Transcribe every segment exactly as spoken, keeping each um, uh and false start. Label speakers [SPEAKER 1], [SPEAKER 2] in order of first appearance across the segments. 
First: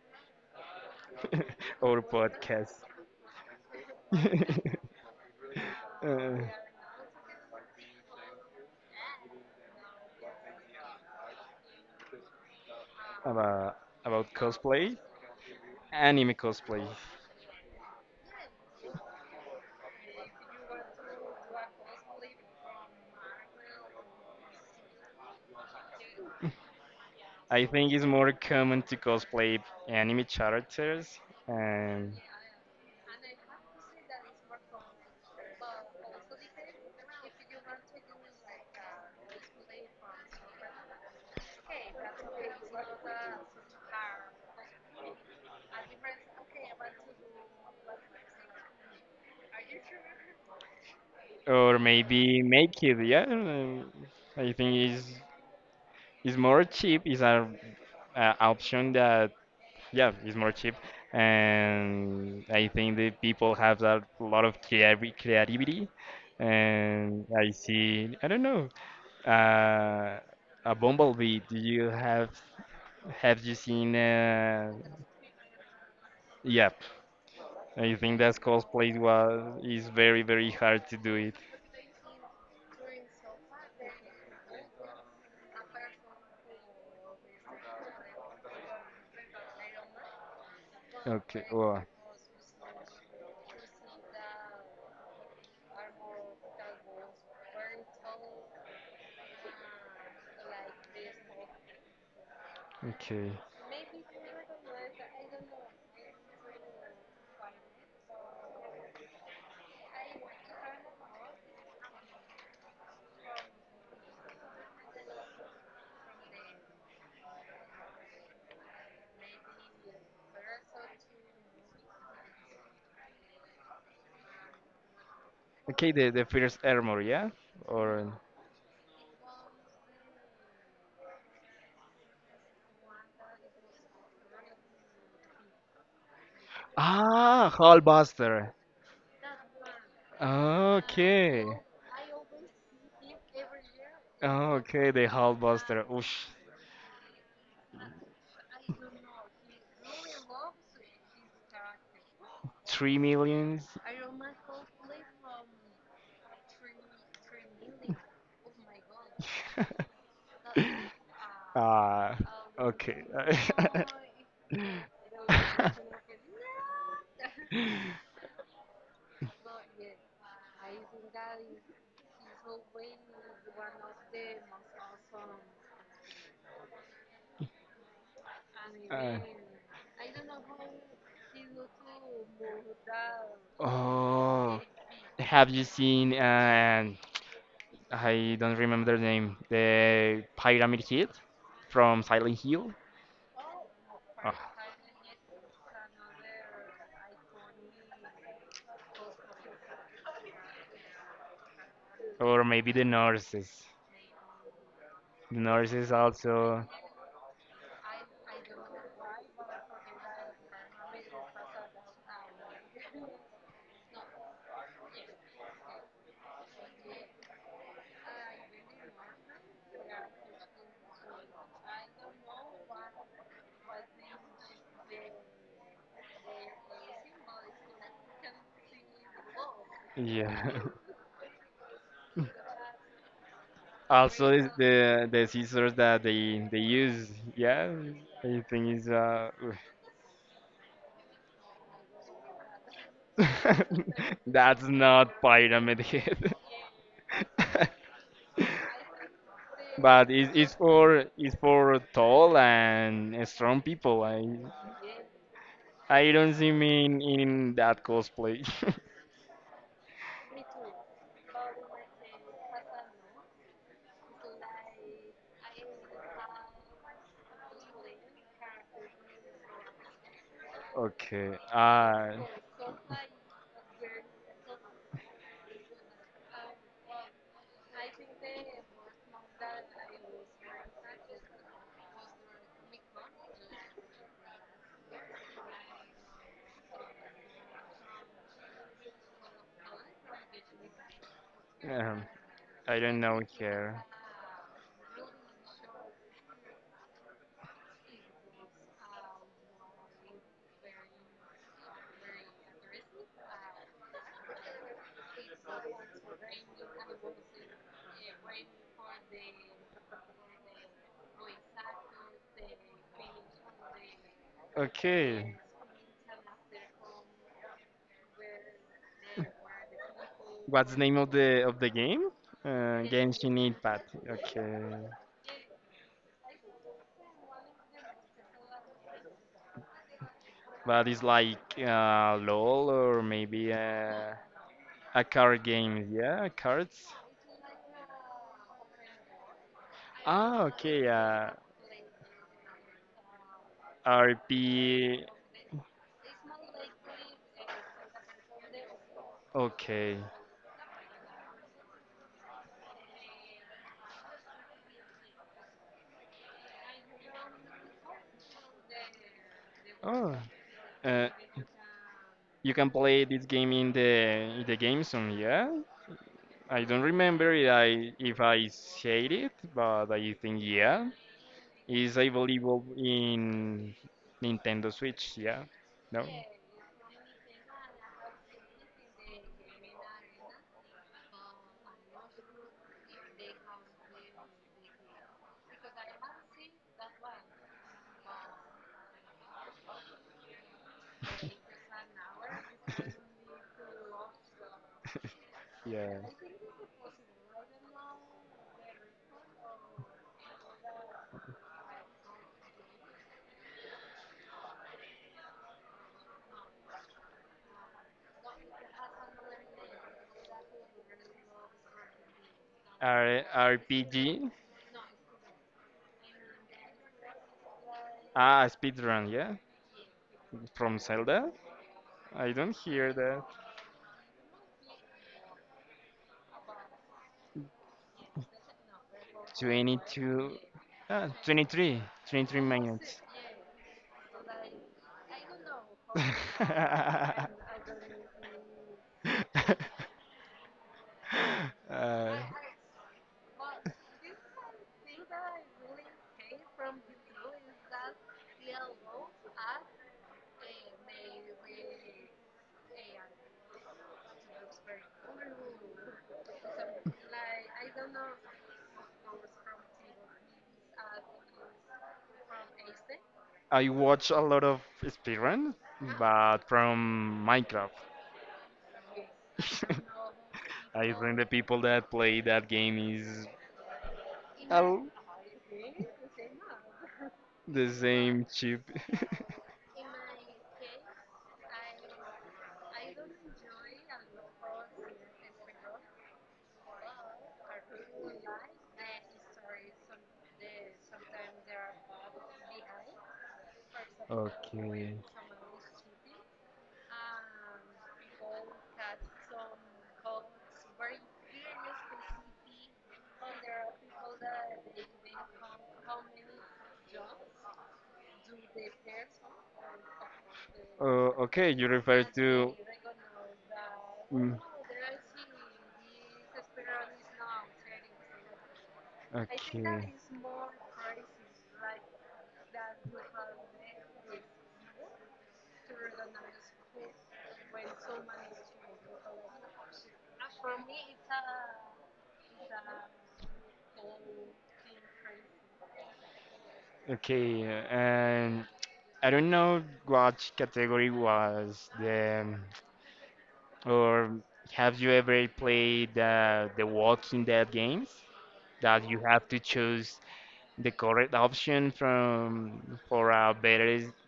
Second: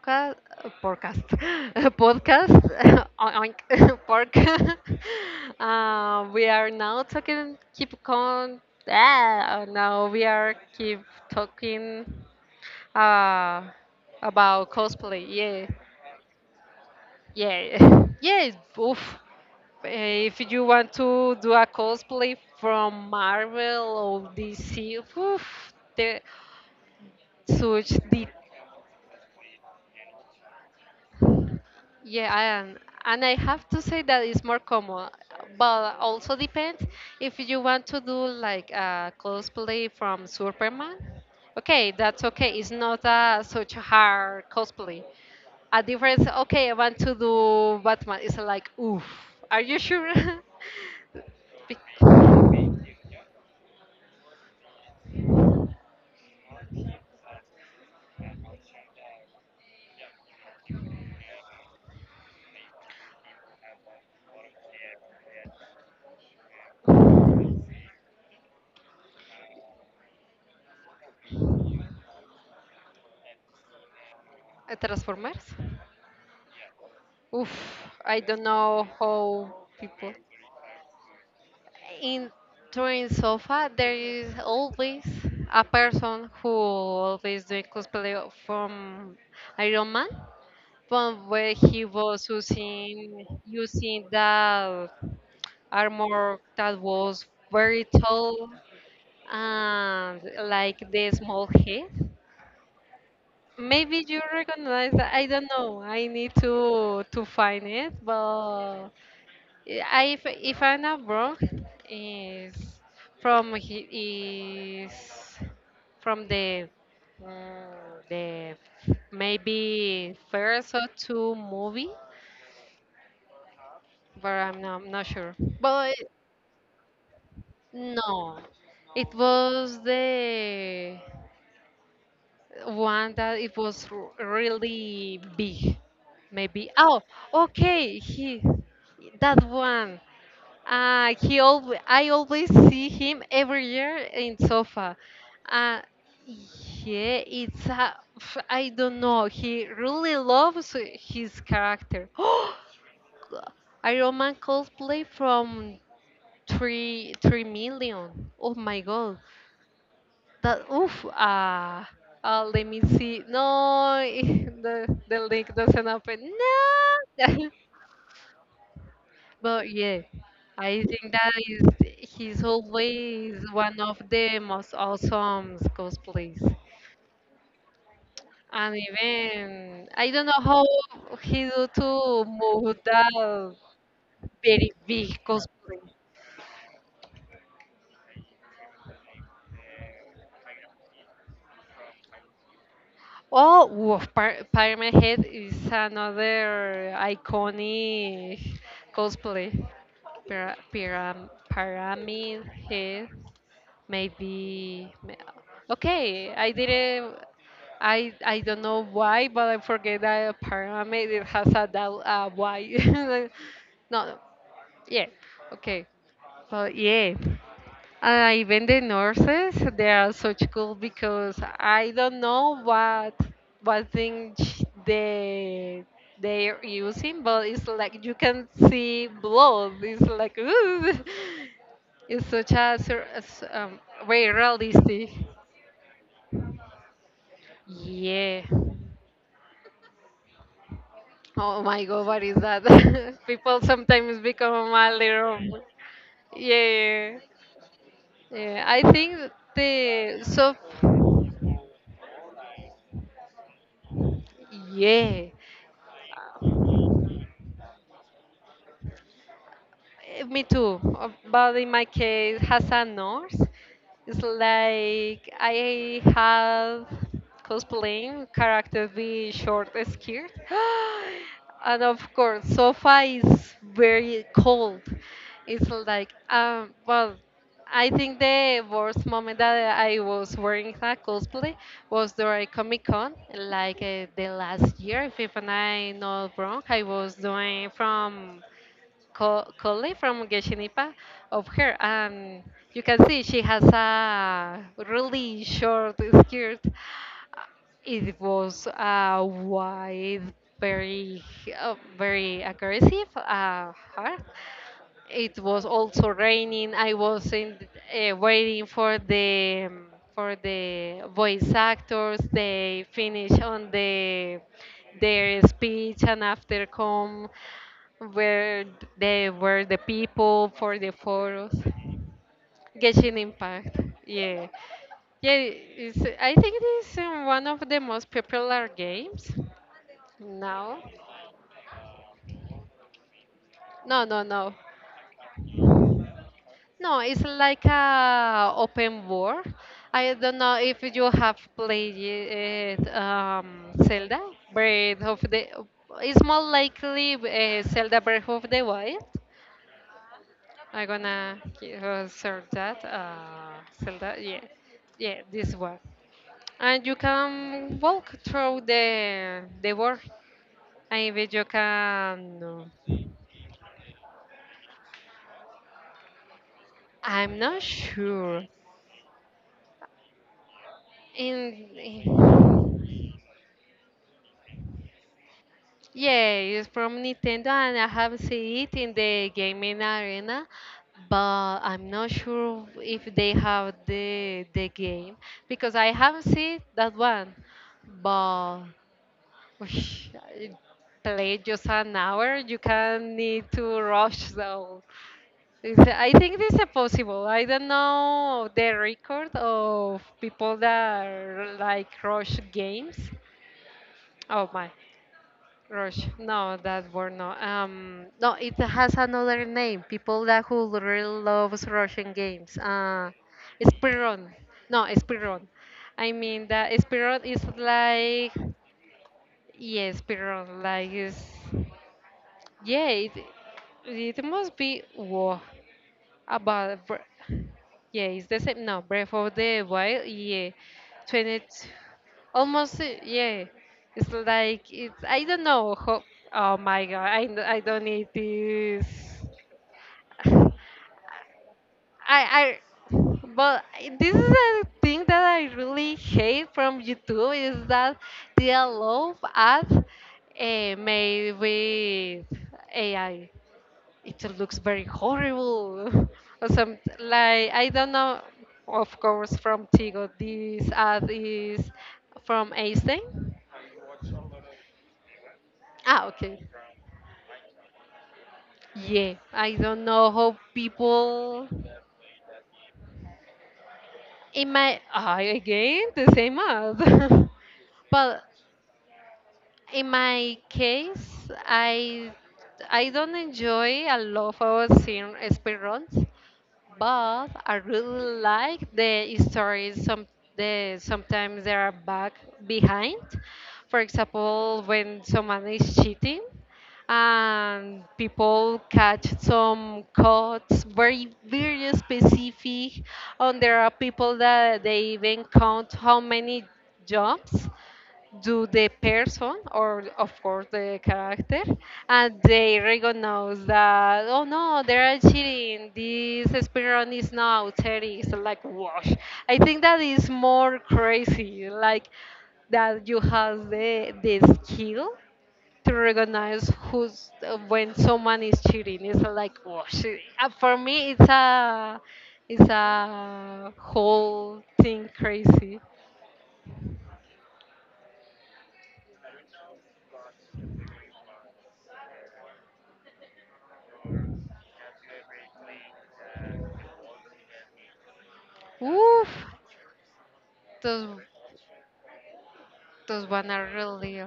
[SPEAKER 1] podcast, podcast,
[SPEAKER 2] our podcast.
[SPEAKER 1] podcast, oink, pork. uh,
[SPEAKER 2] uh,
[SPEAKER 1] we are now talking, keep con. Ah, now we are keep talking uh,
[SPEAKER 2] about about
[SPEAKER 1] about
[SPEAKER 2] cosplay,
[SPEAKER 1] cosplay. Yeah,
[SPEAKER 2] anime cosplay.
[SPEAKER 1] yeah, yeah. Oof. Eh, If you want to do a cosplay from Marvel or D C, oof, the,
[SPEAKER 2] I
[SPEAKER 1] such
[SPEAKER 2] think it's
[SPEAKER 1] details.
[SPEAKER 2] more common to cosplay anime characters. And
[SPEAKER 1] Yeah, and and I have to say that it's more common, but also depends if you want to do like a cosplay from Superman. Okay, that's okay. It's not a, such a hard cosplay. A difference, okay, I want to do Batman. It's like, oof, are you sure?
[SPEAKER 2] or maybe make it, yeah. um, I think is is more cheap, is a, a option that, yeah, is more cheap. And I think the people have a lot of creavi- creativity. And I see, I don't know, uh, a bumblebee. Do you have have you seen, uh,
[SPEAKER 1] Transformers?
[SPEAKER 2] yep.
[SPEAKER 1] Oof,
[SPEAKER 2] I think
[SPEAKER 1] I
[SPEAKER 2] that
[SPEAKER 1] don't know
[SPEAKER 2] cosplay was
[SPEAKER 1] how
[SPEAKER 2] is
[SPEAKER 1] people.
[SPEAKER 2] very very hard to do it.
[SPEAKER 1] In during sofa there is always a person who always doing cosplay from Iron Man from
[SPEAKER 2] Okay.
[SPEAKER 1] where
[SPEAKER 2] Well.
[SPEAKER 1] he was using using that armor that was very tall and like the small head.
[SPEAKER 2] Okay.
[SPEAKER 1] Maybe you recognize that I don't know. I need to to find it, but I, if, if I'm not wrong, is from he is from the mm, the maybe first or two movie, but I'm not, I'm not sure.
[SPEAKER 2] Okay.
[SPEAKER 1] But
[SPEAKER 2] The the first armor, yeah. Or
[SPEAKER 1] no, it was the one that it was r- really big. Maybe oh
[SPEAKER 2] ah,
[SPEAKER 1] okay he
[SPEAKER 2] Hulkbuster.
[SPEAKER 1] that one. Uh, he
[SPEAKER 2] Okay.
[SPEAKER 1] always, I always see him every year in
[SPEAKER 2] Okay.
[SPEAKER 1] sofa.
[SPEAKER 2] The
[SPEAKER 1] Uh,
[SPEAKER 2] Hulkbuster. Oosh.
[SPEAKER 1] yeah, it's a, I don't know. He really loves his character.
[SPEAKER 2] Three millions.
[SPEAKER 1] Iron Man cosplay from three three million. Oh my god, that oof. Uh,
[SPEAKER 2] Ah.
[SPEAKER 1] uh, let me
[SPEAKER 2] Okay.
[SPEAKER 1] see. No, the the link doesn't open. No. But yeah, I think that is he's always one of the most awesome cosplays. And
[SPEAKER 2] Uh,
[SPEAKER 1] even I don't know how he do to move that
[SPEAKER 2] Oh,
[SPEAKER 1] very big
[SPEAKER 2] have you
[SPEAKER 1] cosplay.
[SPEAKER 2] seen? Uh, I don't remember the name. The Pyramid Kid from Silent Hill.
[SPEAKER 1] Oh, whoa, Pir-
[SPEAKER 2] Ah,
[SPEAKER 1] Pyramid Head is another iconic cosplay. Pira- piram-
[SPEAKER 2] or
[SPEAKER 1] Pyramid
[SPEAKER 2] maybe the
[SPEAKER 1] Head,
[SPEAKER 2] nurses.
[SPEAKER 1] maybe.
[SPEAKER 2] The
[SPEAKER 1] ma-
[SPEAKER 2] nurses
[SPEAKER 1] Okay, I
[SPEAKER 2] also.
[SPEAKER 1] didn't. I I don't know why, but I forget that a pyramid it has a dal uh, why. No, no, yeah, okay, but yeah. And even the nurses, they are such cool because I don't know what what thing sh- they they are using, but it's like you can see blood. It's like
[SPEAKER 2] Yeah.
[SPEAKER 1] ooh, it's such a, sur- a s- um, very
[SPEAKER 2] Also, is the
[SPEAKER 1] realistic.
[SPEAKER 2] the scissors that they they use. Yeah, I
[SPEAKER 1] Yeah.
[SPEAKER 2] think is uh.
[SPEAKER 1] Oh my god, what is that? People sometimes become
[SPEAKER 2] That's
[SPEAKER 1] a
[SPEAKER 2] not
[SPEAKER 1] little.
[SPEAKER 2] Pyramid Head.
[SPEAKER 1] Yeah, yeah. I think
[SPEAKER 2] But
[SPEAKER 1] the
[SPEAKER 2] it,
[SPEAKER 1] so.
[SPEAKER 2] it's for it's for tall and strong people. I
[SPEAKER 1] Yeah.
[SPEAKER 2] I don't see me in, in that cosplay.
[SPEAKER 1] Eh, Me too. Uh, But in my case, Hassan knows. It's like I have cosplaying character be short skirt.
[SPEAKER 2] Okay.
[SPEAKER 1] And of
[SPEAKER 2] Uh,
[SPEAKER 1] course, sofa is very cold. It's like, um, well, I think the worst moment that I was wearing a cosplay was during Comic Con, like uh, the last year, if I'm not wrong. I was doing from co- colleague from Geshinipa of her,
[SPEAKER 2] um,
[SPEAKER 1] and
[SPEAKER 2] I
[SPEAKER 1] you
[SPEAKER 2] don't
[SPEAKER 1] can
[SPEAKER 2] know
[SPEAKER 1] see she has
[SPEAKER 2] here.
[SPEAKER 1] a really short skirt. It was uh, wide, very, uh, very aggressive, uh, hard, it was also raining. I was in, uh, waiting for the um, for the voice actors. They finish on the
[SPEAKER 2] Okay.
[SPEAKER 1] their speech and after come where they were the people
[SPEAKER 2] What's
[SPEAKER 1] for
[SPEAKER 2] the
[SPEAKER 1] the
[SPEAKER 2] name of the
[SPEAKER 1] photos.
[SPEAKER 2] of the game? Uh,
[SPEAKER 1] Genshin
[SPEAKER 2] Genshin
[SPEAKER 1] Impact.
[SPEAKER 2] Impact.
[SPEAKER 1] Yeah.
[SPEAKER 2] Okay.
[SPEAKER 1] Yeah, it's, I think it is uh, one of the most popular games now.
[SPEAKER 2] But it's like, uh, LOL, or maybe,
[SPEAKER 1] No,
[SPEAKER 2] uh,
[SPEAKER 1] no, no.
[SPEAKER 2] a card game. Yeah, cards.
[SPEAKER 1] No, it's like a open world. I don't
[SPEAKER 2] Ah,
[SPEAKER 1] know if
[SPEAKER 2] okay.
[SPEAKER 1] you
[SPEAKER 2] Uh,
[SPEAKER 1] have played it, um, Zelda Breath
[SPEAKER 2] R P.
[SPEAKER 1] of the. It's more likely uh, Zelda Breath of the Wild.
[SPEAKER 2] Okay.
[SPEAKER 1] I'm gonna ki- uh, search that. Uh, Zelda, yeah, yeah, this one. And you can walk through the the world.
[SPEAKER 2] Oh, uh,
[SPEAKER 1] And bet you can.
[SPEAKER 2] you
[SPEAKER 1] No,
[SPEAKER 2] can play this game in the in the game soon. Yeah, I don't remember
[SPEAKER 1] I'm
[SPEAKER 2] if
[SPEAKER 1] not
[SPEAKER 2] I if I
[SPEAKER 1] sure.
[SPEAKER 2] said it, but I think yeah,
[SPEAKER 1] In,
[SPEAKER 2] it's
[SPEAKER 1] in
[SPEAKER 2] available in Nintendo Switch. Yeah, no.
[SPEAKER 1] Yeah, it's from Nintendo, and I have seen it in the gaming arena, but I'm not sure if they have the the game because I haven't seen that one. But ush, I play just an hour, you can need to rush. So it's,
[SPEAKER 2] Yeah.
[SPEAKER 1] I think this is possible. I don't know the record of people that like rush games. Oh my. Rush. No, that word no. Um, no, it has another name. People that who really loves Russian games. Uh,
[SPEAKER 2] R
[SPEAKER 1] Spiron.
[SPEAKER 2] RPG.
[SPEAKER 1] No, Spiron. I mean that Spiron is like
[SPEAKER 2] Ah, speedrun. Yeah,
[SPEAKER 1] yeah, Spiron.
[SPEAKER 2] from
[SPEAKER 1] Like is
[SPEAKER 2] Zelda. I don't
[SPEAKER 1] yeah.
[SPEAKER 2] hear
[SPEAKER 1] It,
[SPEAKER 2] that.
[SPEAKER 1] it must be war about Bre- yeah, it's the same. No, Breath of the Wild.
[SPEAKER 2] twenty-two,
[SPEAKER 1] Yeah,
[SPEAKER 2] uh,
[SPEAKER 1] twenty,
[SPEAKER 2] twenty-three, twenty-three
[SPEAKER 1] almost. uh,
[SPEAKER 2] minutes.
[SPEAKER 1] Yeah, it's like it's. I don't know. How, oh my god! I n- I don't need this. I
[SPEAKER 2] Uh,
[SPEAKER 1] I. But this is a thing that I really hate from YouTube is that they allow us uh, made with A I it looks very horrible. Or some like I don't know. Of course, from Tigo. This ad is from Einstein.
[SPEAKER 2] I watch a lot of speedrun,
[SPEAKER 1] Ah, okay.
[SPEAKER 2] but from Minecraft.
[SPEAKER 1] Yeah, I don't know how
[SPEAKER 2] I think the
[SPEAKER 1] people
[SPEAKER 2] people that play that game is
[SPEAKER 1] in my
[SPEAKER 2] all
[SPEAKER 1] ah, again the same ad.
[SPEAKER 2] the
[SPEAKER 1] But
[SPEAKER 2] same chip.
[SPEAKER 1] in my case, I I don't enjoy a lot of seeing speedruns, but I really like the stories. Some the sometimes they are back behind. For example, when someone is cheating, and people catch some codes very very specific, and there are people that they even count how many jobs do the person or of course the
[SPEAKER 2] Uh,
[SPEAKER 1] character,
[SPEAKER 2] okay, you refer.
[SPEAKER 1] and they recognize that, oh no, they are cheating this speedrun is now thirty so like wash. I think that
[SPEAKER 2] I
[SPEAKER 1] is more crazy, like that you have the the skill to recognize who's uh, when someone is cheating. It's like wash. Uh, for me it's a it's a whole thing crazy.
[SPEAKER 2] Okay, and I don't know what category was the. Or have you ever played, uh, the Walking Dead games that you
[SPEAKER 1] Oof.
[SPEAKER 2] have to choose the
[SPEAKER 1] Those
[SPEAKER 2] correct option from
[SPEAKER 1] Those
[SPEAKER 2] for
[SPEAKER 1] one
[SPEAKER 2] a
[SPEAKER 1] are
[SPEAKER 2] better,
[SPEAKER 1] really.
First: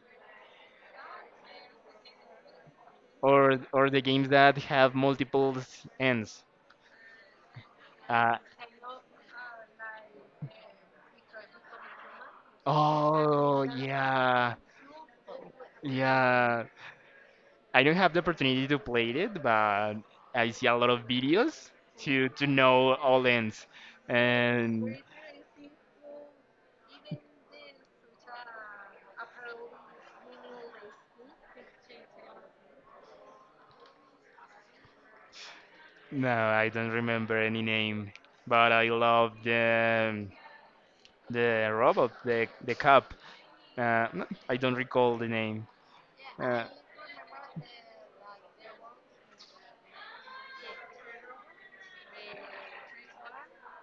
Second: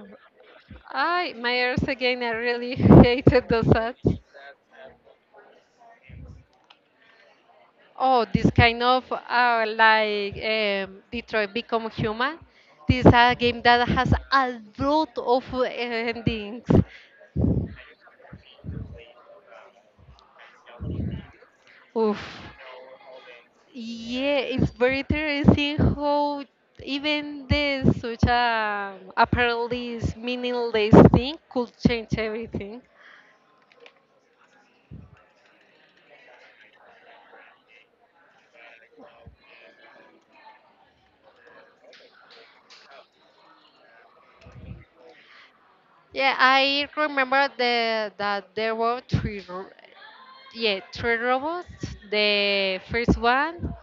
[SPEAKER 1] I my ears again. I really hated
[SPEAKER 2] or
[SPEAKER 1] those
[SPEAKER 2] or
[SPEAKER 1] ads.
[SPEAKER 2] the games that have multiple s- ends?
[SPEAKER 1] Oh,
[SPEAKER 2] Uh,
[SPEAKER 1] this kind of uh, like um, Detroit Become Human. This is a game
[SPEAKER 2] oh
[SPEAKER 1] that has
[SPEAKER 2] yeah,
[SPEAKER 1] a lot of uh,
[SPEAKER 2] yeah.
[SPEAKER 1] endings.
[SPEAKER 2] I don't have the opportunity to play it, but I see a lot of videos
[SPEAKER 1] Oof.
[SPEAKER 2] to to know all ends.
[SPEAKER 1] Yeah, it's
[SPEAKER 2] And
[SPEAKER 1] very interesting how even this such a apparently meaningless thing could change everything.
[SPEAKER 2] no, I don't remember any name, but I love them, the robot, the the cop. Uh, no, I don't recall the name.
[SPEAKER 1] Yeah,
[SPEAKER 2] Uh,
[SPEAKER 1] I remember the, that there were three r- yeah, three robots. The first one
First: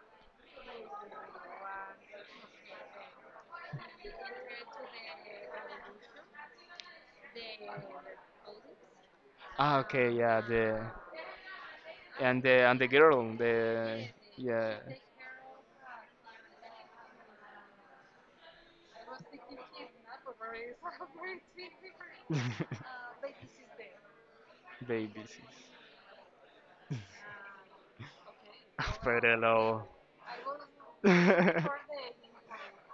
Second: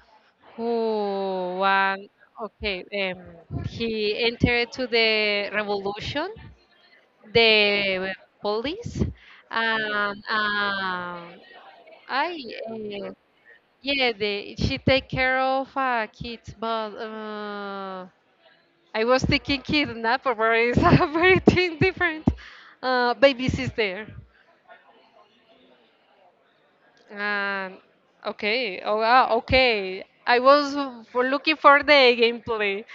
[SPEAKER 1] who won, okay, um, he entered to the revolution, the police,
[SPEAKER 2] ah,
[SPEAKER 1] and
[SPEAKER 2] okay, yeah, the.
[SPEAKER 1] um, I,
[SPEAKER 2] And the, and the
[SPEAKER 1] uh,
[SPEAKER 2] girl, the,
[SPEAKER 1] yeah, the,
[SPEAKER 2] yeah.
[SPEAKER 1] she take care of uh, kids, but uh, I was thinking kidnap, but it's a very thing different. Uh, babies is
[SPEAKER 2] Babies.
[SPEAKER 1] Um, okay. Oh, wow.
[SPEAKER 2] Pedro Lobo.
[SPEAKER 1] Okay. I was for looking for the gameplay.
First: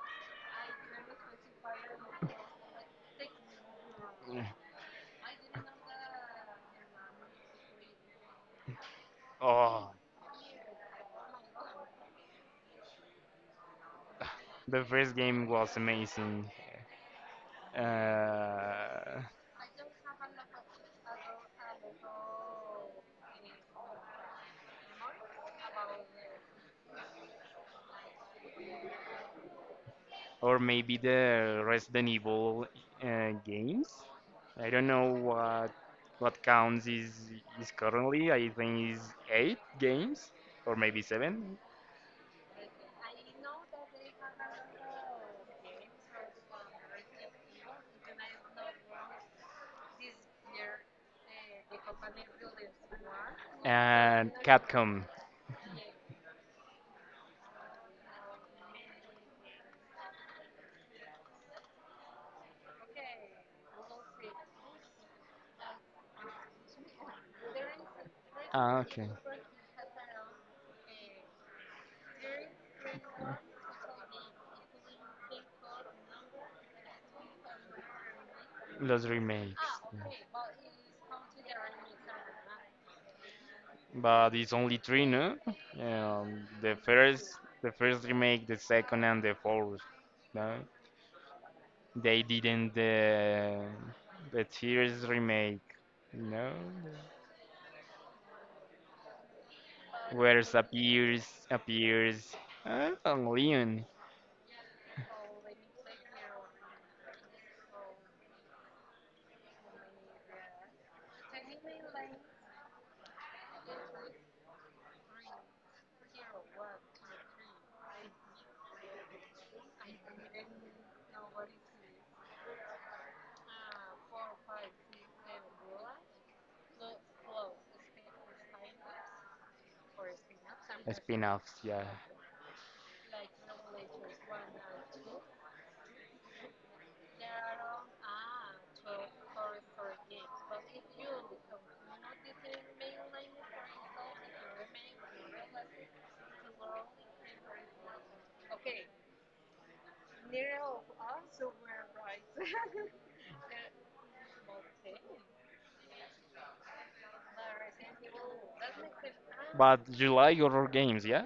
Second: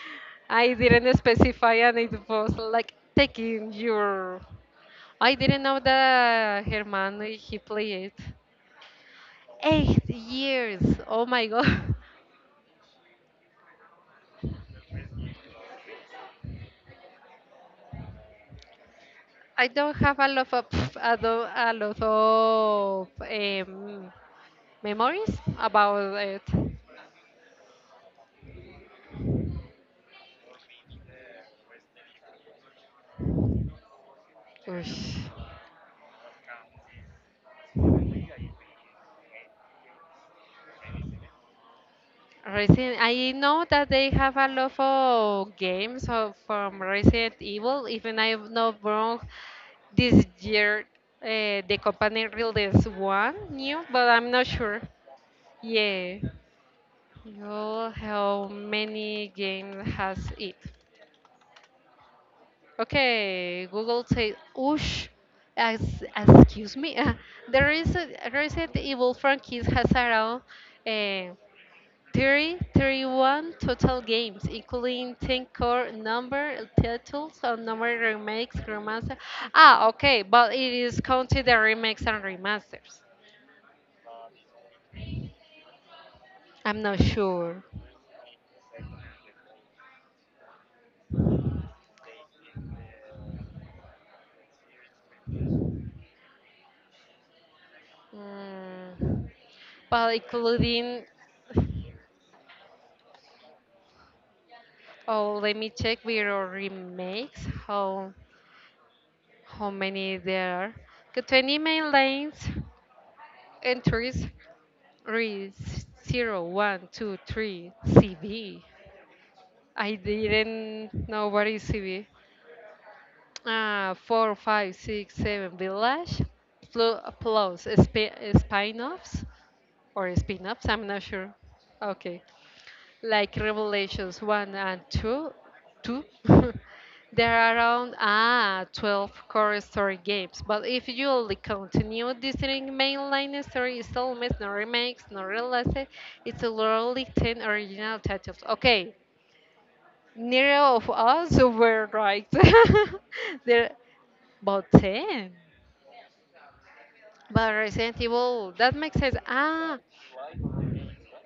[SPEAKER 1] I didn't specify, and it was like taking your. I didn't know that Herman he played
[SPEAKER 2] Oh,
[SPEAKER 1] eight years. Oh my god.
[SPEAKER 2] the first game was amazing. Uh,
[SPEAKER 1] I don't have a lot of I don't, a lot of um, memories about it.
[SPEAKER 2] or maybe the Resident Evil, uh, games. I don't know
[SPEAKER 1] Oosh.
[SPEAKER 2] what what counts is is currently. I think is eight games or maybe seven.
[SPEAKER 1] Resident, I know that they have a lot of games of, from Resident Evil. Even I'm not wrong, this year uh, the company released one new, but
[SPEAKER 2] And
[SPEAKER 1] I'm not sure.
[SPEAKER 2] Capcom.
[SPEAKER 1] Yeah. Google, how many games has it? Okay, Google says, "Oosh, as, excuse me, uh, there is a Resident
[SPEAKER 2] Ah, okay.
[SPEAKER 1] Evil franchise has around." uh, thirty, thirty-one total games, including ten core number titles, and number remakes,
[SPEAKER 2] Los
[SPEAKER 1] remaster.
[SPEAKER 2] remakes.
[SPEAKER 1] Ah, okay, but it is counted the remakes and remasters.
[SPEAKER 2] But it's only three, no? Um, the
[SPEAKER 1] I'm not
[SPEAKER 2] first,
[SPEAKER 1] sure.
[SPEAKER 2] the first remake, the second, and the fourth. No? They didn't the the tears remake. No,
[SPEAKER 1] Mm, but
[SPEAKER 2] where
[SPEAKER 1] including,
[SPEAKER 2] appears appears uh, a Leon
[SPEAKER 1] oh, let me check video remakes, how how many there are. Okay, twenty main lanes, entries, re zero, one, two, three, C B. I didn't know what is C V. Uh, four, five, six, seven village plu- plus sp- spin-offs or spin-offs. I'm not sure.
[SPEAKER 2] spin-offs. Yeah,
[SPEAKER 1] Okay, like Revelations one and two, two. There are around ah twelve core story games. But if you only continue this in mainline story installments, no remakes, no releases, it's literally ten original titles. Okay, neither of us were right. There about ten. But Resident Evil, that makes sense. Ah,
[SPEAKER 2] but you like horror games, yeah?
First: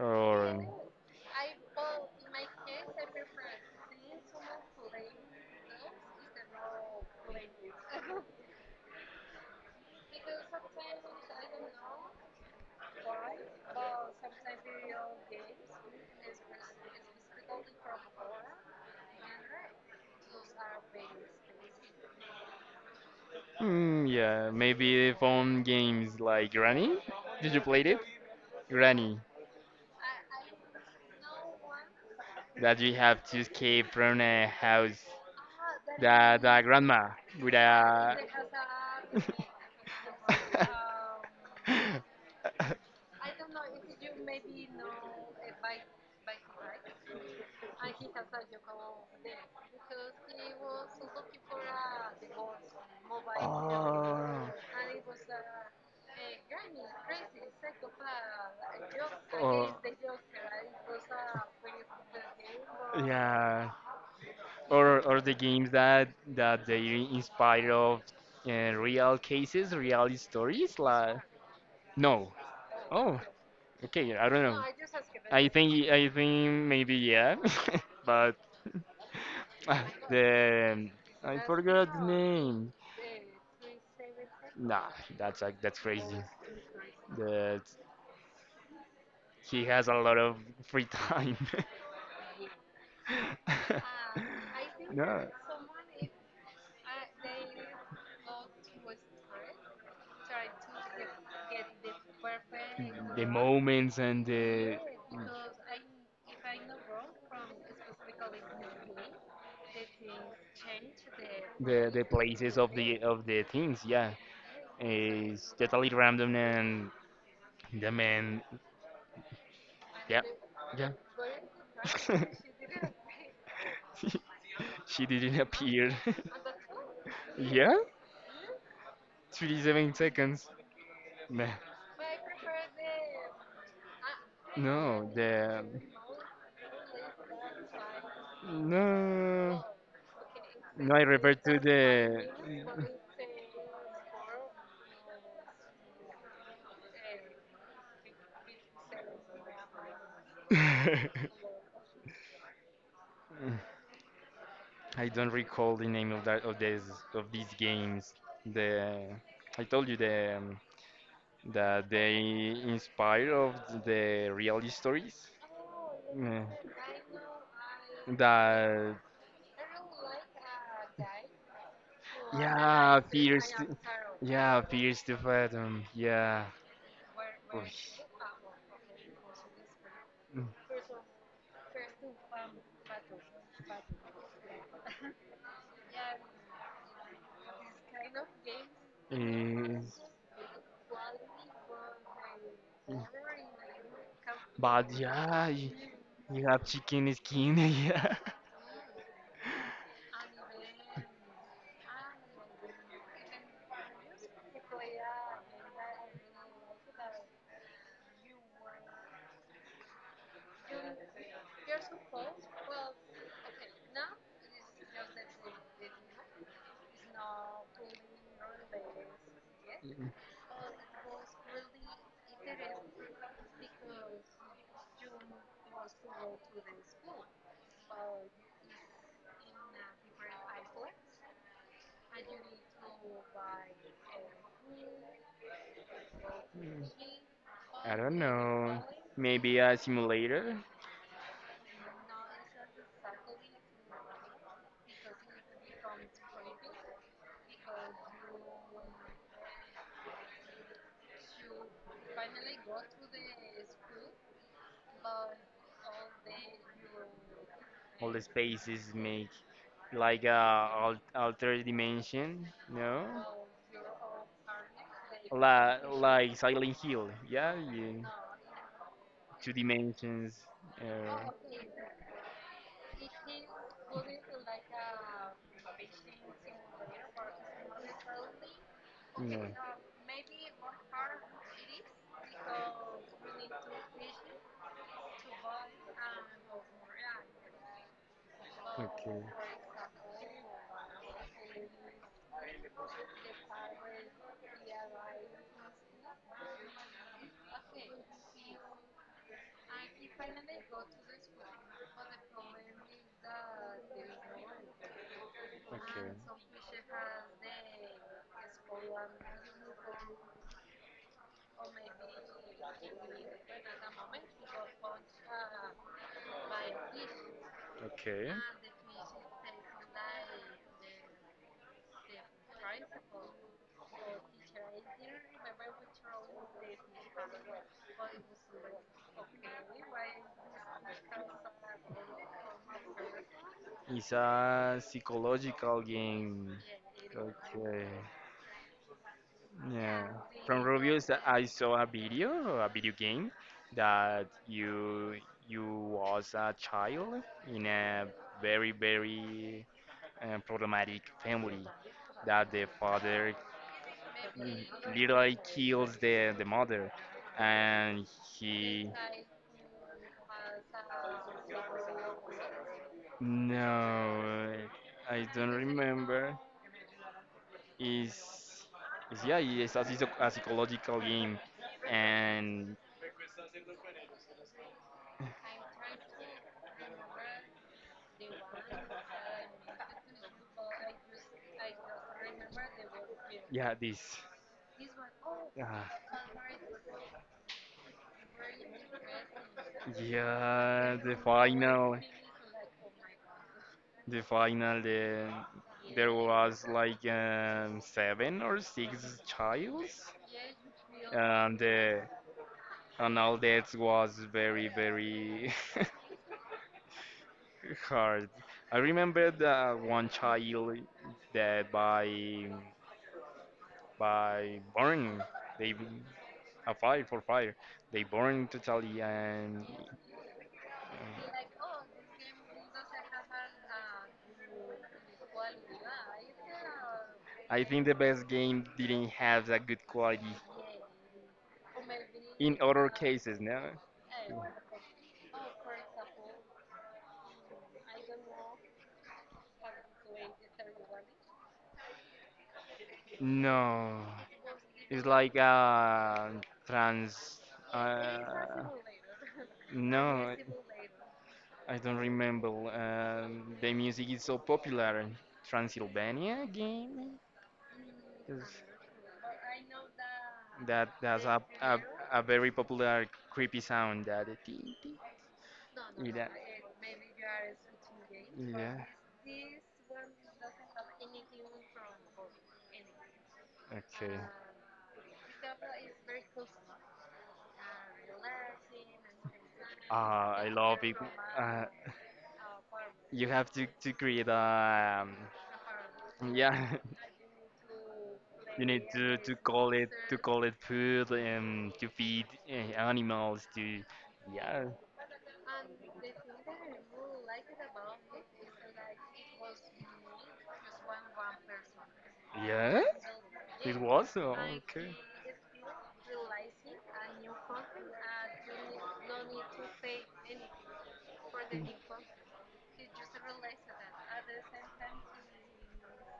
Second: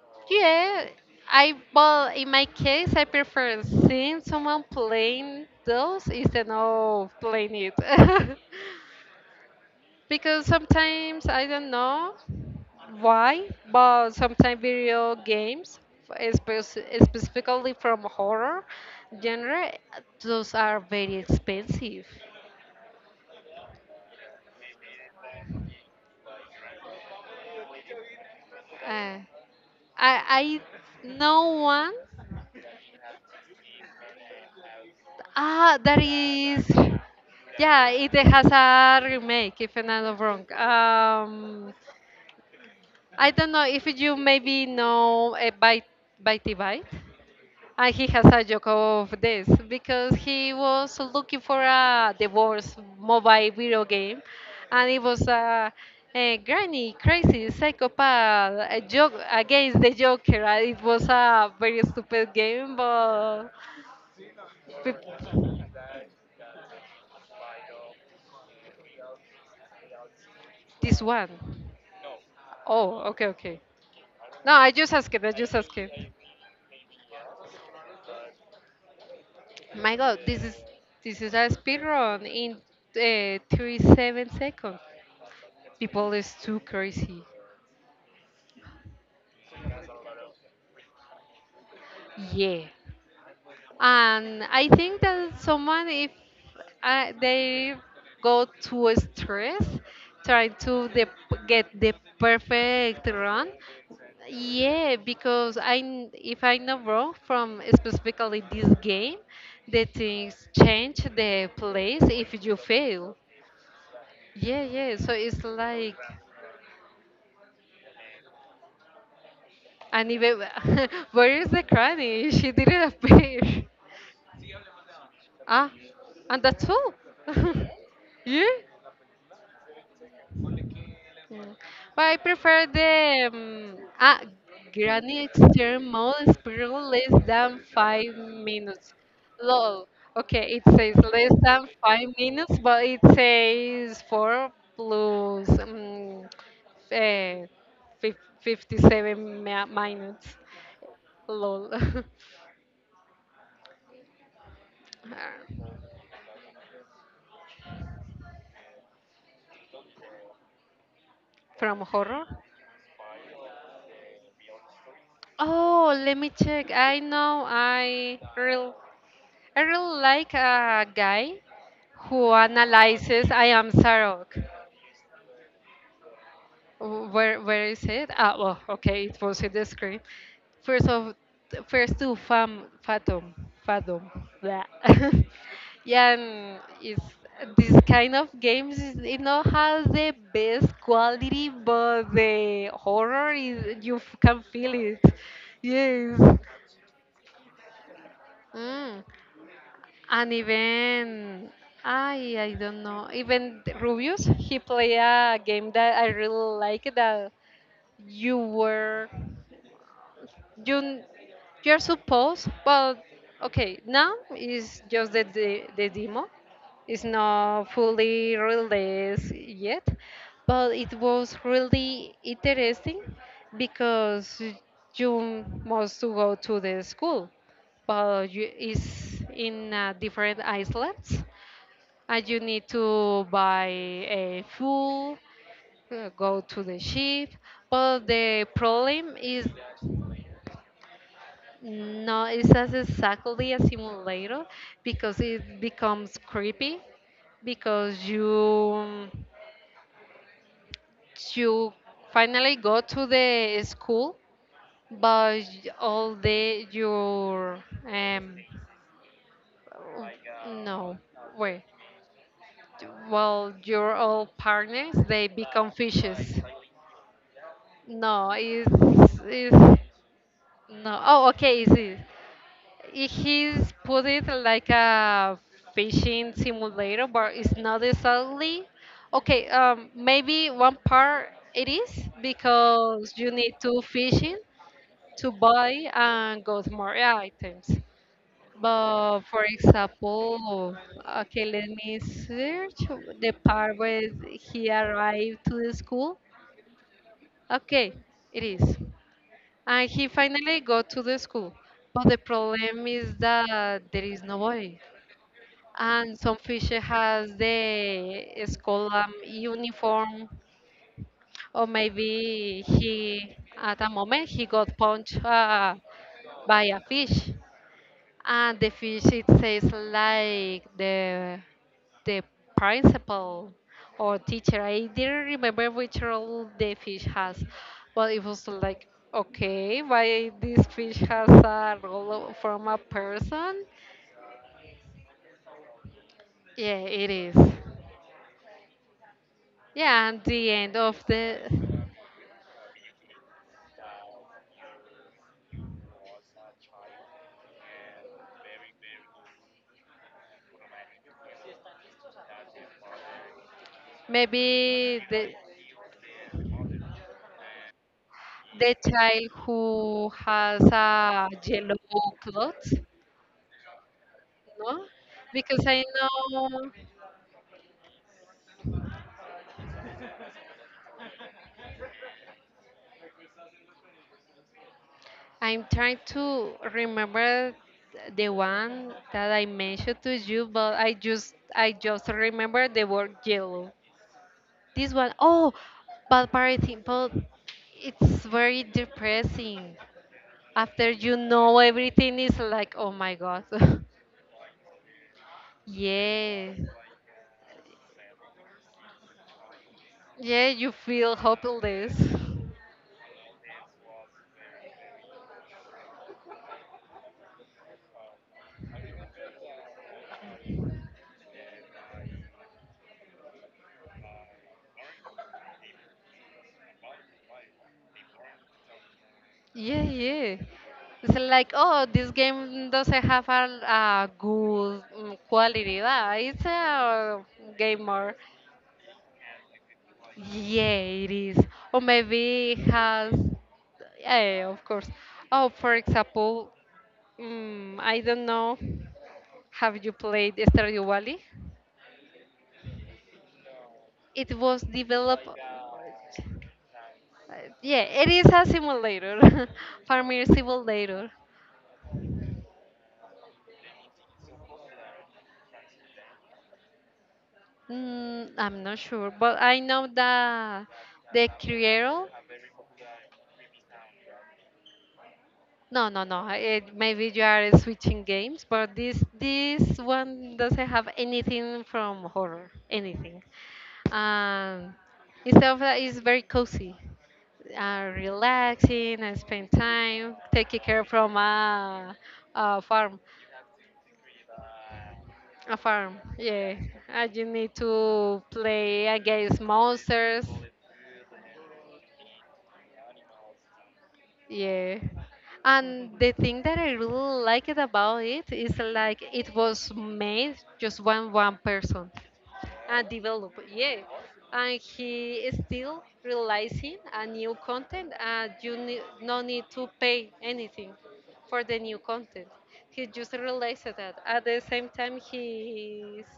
[SPEAKER 2] Or
[SPEAKER 1] yeah. I well, in my case, I prefer seeing someone playing those instead of playing it. Because sometimes I don't know. Why? But sometimes video games, espe- specifically from horror genre, those are very expensive.
[SPEAKER 2] mm, yeah, maybe phone games like Granny. Did you play it?
[SPEAKER 1] Uh,
[SPEAKER 2] Granny,
[SPEAKER 1] I I know one.
[SPEAKER 2] that you have to escape from a house.
[SPEAKER 1] Ah, that
[SPEAKER 2] The, the
[SPEAKER 1] is.
[SPEAKER 2] grandma with
[SPEAKER 1] Yeah, it
[SPEAKER 2] a.
[SPEAKER 1] has a remake, if I'm not wrong. Um, I don't know if you maybe know uh, by by Tibite. And he has a joke of this because he was looking for a divorce mobile video game,
[SPEAKER 2] Oh.
[SPEAKER 1] and it was a, a granny, crazy psychopath, a joke
[SPEAKER 2] Or,
[SPEAKER 1] against the Joker. And it was a very stupid game, but
[SPEAKER 2] yeah.
[SPEAKER 1] pe-
[SPEAKER 2] Or, or the games that, that they inspire of, uh, real cases, real stories.
[SPEAKER 1] this
[SPEAKER 2] Like,
[SPEAKER 1] one.
[SPEAKER 2] no.
[SPEAKER 1] Oh,
[SPEAKER 2] Oh,
[SPEAKER 1] okay, okay.
[SPEAKER 2] okay. I don't
[SPEAKER 1] No,
[SPEAKER 2] know.
[SPEAKER 1] I just asked it. I
[SPEAKER 2] I
[SPEAKER 1] just asked
[SPEAKER 2] think
[SPEAKER 1] it.
[SPEAKER 2] I think maybe yeah. But Ah,
[SPEAKER 1] My God, this is
[SPEAKER 2] the, um,
[SPEAKER 1] this is
[SPEAKER 2] I
[SPEAKER 1] a speed
[SPEAKER 2] forgot the
[SPEAKER 1] run in
[SPEAKER 2] name.
[SPEAKER 1] uh, thirty-seven seconds.
[SPEAKER 2] Nah, that's like, that's
[SPEAKER 1] People
[SPEAKER 2] crazy.
[SPEAKER 1] is too crazy.
[SPEAKER 2] That he has a lot of free time.
[SPEAKER 1] Yeah, and I think
[SPEAKER 2] No,
[SPEAKER 1] that someone if uh, they go to a stress trying to the, get the perfect
[SPEAKER 2] the
[SPEAKER 1] run.
[SPEAKER 2] moments and the.
[SPEAKER 1] Yeah, because I kn- if I know wrong from specifically this game, the things change the
[SPEAKER 2] the the
[SPEAKER 1] place if
[SPEAKER 2] places
[SPEAKER 1] you
[SPEAKER 2] of the
[SPEAKER 1] fail.
[SPEAKER 2] of the things, yeah,
[SPEAKER 1] Yeah, yeah. So it's
[SPEAKER 2] is totally
[SPEAKER 1] like,
[SPEAKER 2] random and the man.
[SPEAKER 1] and
[SPEAKER 2] Yeah,
[SPEAKER 1] even
[SPEAKER 2] yeah.
[SPEAKER 1] where is the cranny? She didn't appear.
[SPEAKER 2] She didn't
[SPEAKER 1] Ah,
[SPEAKER 2] appear.
[SPEAKER 1] and that's all.
[SPEAKER 2] Yeah?
[SPEAKER 1] Yeah.
[SPEAKER 2] thirty-seven seconds.
[SPEAKER 1] Yeah.
[SPEAKER 2] Meh.
[SPEAKER 1] But I prefer the um, ah
[SPEAKER 2] No,
[SPEAKER 1] granny
[SPEAKER 2] the.
[SPEAKER 1] extern mode spiral less than five minutes.
[SPEAKER 2] No.
[SPEAKER 1] Lol. Okay, it
[SPEAKER 2] No,
[SPEAKER 1] says
[SPEAKER 2] I refer
[SPEAKER 1] less
[SPEAKER 2] to
[SPEAKER 1] than five minutes, but
[SPEAKER 2] the.
[SPEAKER 1] it says four plus um, uh, fif- fifty-seven mi- minutes. Lol.
[SPEAKER 2] I don't
[SPEAKER 1] Uh,
[SPEAKER 2] recall the name of that, of this, of these games. The. I told you the, um,
[SPEAKER 1] From
[SPEAKER 2] that they
[SPEAKER 1] horror?
[SPEAKER 2] inspire of the real stories.
[SPEAKER 1] Oh, let me
[SPEAKER 2] Mm,
[SPEAKER 1] check. I know I real
[SPEAKER 2] That,
[SPEAKER 1] I really like a guy who
[SPEAKER 2] yeah,
[SPEAKER 1] analyzes I
[SPEAKER 2] fears.
[SPEAKER 1] am
[SPEAKER 2] To,
[SPEAKER 1] Sarok.
[SPEAKER 2] yeah, fears to fathom. Yeah.
[SPEAKER 1] Oh, Where where
[SPEAKER 2] Uy.
[SPEAKER 1] is it? Ah, well, okay, it was in the screen. First of, first two, fam, fathom, Fathom. Blah. Yeah, and it's this kind of games. is- It not
[SPEAKER 2] Eh,
[SPEAKER 1] has the best quality, but the horror is you f- can feel
[SPEAKER 2] but
[SPEAKER 1] it.
[SPEAKER 2] yeah, you,
[SPEAKER 1] Yes.
[SPEAKER 2] you have chicken skin.
[SPEAKER 1] Mm. And even I I don't know. Even Rubius, he play a game that I really like that you were you you're supposed but okay now is just the, the the demo, it's not fully released yet
[SPEAKER 2] Yeah.
[SPEAKER 1] but it was really interesting because you must to go to the school, but you, it's in uh, different islands and you need to buy a fuel, uh, go to the ship,
[SPEAKER 2] I
[SPEAKER 1] but
[SPEAKER 2] don't
[SPEAKER 1] the
[SPEAKER 2] know.
[SPEAKER 1] problem is
[SPEAKER 2] Maybe a simulator.
[SPEAKER 1] no, it's as exactly a simulator because it becomes creepy because you you finally go to the school, but all the your
[SPEAKER 2] All the
[SPEAKER 1] um
[SPEAKER 2] spaces make like a al
[SPEAKER 1] no
[SPEAKER 2] altered
[SPEAKER 1] wait,
[SPEAKER 2] dimension. No.
[SPEAKER 1] well your old partners they become
[SPEAKER 2] La, like
[SPEAKER 1] fishes.
[SPEAKER 2] Silent Hill, yeah, yeah.
[SPEAKER 1] No, it's
[SPEAKER 2] Two
[SPEAKER 1] it's
[SPEAKER 2] dimensions.
[SPEAKER 1] no,
[SPEAKER 2] Uh,
[SPEAKER 1] oh okay is it he's put it like a fishing simulator, but it's not exactly.
[SPEAKER 2] yeah.
[SPEAKER 1] Okay, um, maybe one part it is because you need to fishing to buy and go to more items.
[SPEAKER 2] Okay.
[SPEAKER 1] But for example, okay, let me search the part where he arrived to the school. Okay, it is. And he finally got to the school. But the problem is that there is nobody.
[SPEAKER 2] Okay.
[SPEAKER 1] And some fish has the school um, uniform, or maybe he, at a moment, he got punched uh, by a fish.
[SPEAKER 2] Okay.
[SPEAKER 1] And the fish, it says like the the principal or teacher. I didn't remember which role the fish has, but it was like, okay, why this fish has a role of- from a person?
[SPEAKER 2] It's a psychological game.
[SPEAKER 1] Yeah, it is.
[SPEAKER 2] Okay. Yeah.
[SPEAKER 1] Yeah, and the
[SPEAKER 2] From
[SPEAKER 1] end of
[SPEAKER 2] reviews, that I saw
[SPEAKER 1] the
[SPEAKER 2] a video, a video game that you you was a child in a very very, uh, problematic family, that the father, mm,
[SPEAKER 1] maybe the
[SPEAKER 2] literally kills the the mother, and
[SPEAKER 1] the
[SPEAKER 2] he.
[SPEAKER 1] child who has a yellow clothes,
[SPEAKER 2] No,
[SPEAKER 1] no?
[SPEAKER 2] I don't
[SPEAKER 1] Because I
[SPEAKER 2] remember,
[SPEAKER 1] know.
[SPEAKER 2] is is yeah, it's a, psycho- a psychological game, and
[SPEAKER 1] I'm trying to remember the one that I mentioned to you, but I just I just remember the word yellow.
[SPEAKER 2] yeah this.
[SPEAKER 1] This one, oh,
[SPEAKER 2] Ah.
[SPEAKER 1] but parenting, but it's very depressing. After
[SPEAKER 2] Yeah, the
[SPEAKER 1] you know
[SPEAKER 2] final,
[SPEAKER 1] everything is like, oh my god.
[SPEAKER 2] the final, the, there
[SPEAKER 1] Yeah.
[SPEAKER 2] was like, um, seven or six childs,
[SPEAKER 1] Yeah, you feel
[SPEAKER 2] and
[SPEAKER 1] hopeless.
[SPEAKER 2] uh, and all that was very very hard. I remember the one child that by by burn, they a fire for fire, they burned totally, and
[SPEAKER 1] Yeah, yeah, it's like, oh, this game doesn't have a, a good mm, quality. Ah, it's a
[SPEAKER 2] I think the
[SPEAKER 1] gamer.
[SPEAKER 2] best game didn't have that good quality
[SPEAKER 1] Yeah, it is. Or maybe
[SPEAKER 2] in
[SPEAKER 1] it
[SPEAKER 2] other
[SPEAKER 1] has.
[SPEAKER 2] cases, no?
[SPEAKER 1] Yeah, of course. Oh, for example, mm, I don't know. Have you played Stardew Valley?
[SPEAKER 2] No,
[SPEAKER 1] It was
[SPEAKER 2] it's
[SPEAKER 1] developed.
[SPEAKER 2] like
[SPEAKER 1] Uh,
[SPEAKER 2] a trans.
[SPEAKER 1] Yeah, it is a
[SPEAKER 2] Uh,
[SPEAKER 1] simulator, farming
[SPEAKER 2] no,
[SPEAKER 1] simulator.
[SPEAKER 2] I don't remember. Um, the music is so popular. Transylvania game.
[SPEAKER 1] Mm,
[SPEAKER 2] Is
[SPEAKER 1] I'm not sure, but I know that
[SPEAKER 2] that, that's
[SPEAKER 1] the
[SPEAKER 2] a, a
[SPEAKER 1] Criero.
[SPEAKER 2] a very popular creepy sound. That it- it-
[SPEAKER 1] No, no,
[SPEAKER 2] it-
[SPEAKER 1] no, it, maybe you are switching games, but
[SPEAKER 2] yeah.
[SPEAKER 1] this this one doesn't have anything from horror, anything.
[SPEAKER 2] Okay.
[SPEAKER 1] Um, Instead of that, it's very cozy, uh, relaxing, and spend time
[SPEAKER 2] Ah, I
[SPEAKER 1] taking
[SPEAKER 2] love
[SPEAKER 1] care
[SPEAKER 2] it.
[SPEAKER 1] from
[SPEAKER 2] Uh,
[SPEAKER 1] a, a farm.
[SPEAKER 2] you have to to create a. um,
[SPEAKER 1] A farm, yeah.
[SPEAKER 2] Yeah.
[SPEAKER 1] And you need to
[SPEAKER 2] You need
[SPEAKER 1] play
[SPEAKER 2] to, to
[SPEAKER 1] against
[SPEAKER 2] call it to
[SPEAKER 1] monsters.
[SPEAKER 2] call it food, and to feed, uh, animals. To yeah,
[SPEAKER 1] Yeah. And the thing that I really liked about it is like it was made just one one person
[SPEAKER 2] yeah,
[SPEAKER 1] and developed.
[SPEAKER 2] it
[SPEAKER 1] Yeah.
[SPEAKER 2] was oh,
[SPEAKER 1] And
[SPEAKER 2] okay.
[SPEAKER 1] he is still realizing a new content and you need no need to pay anything for the new content. He just realized that. At the same time he is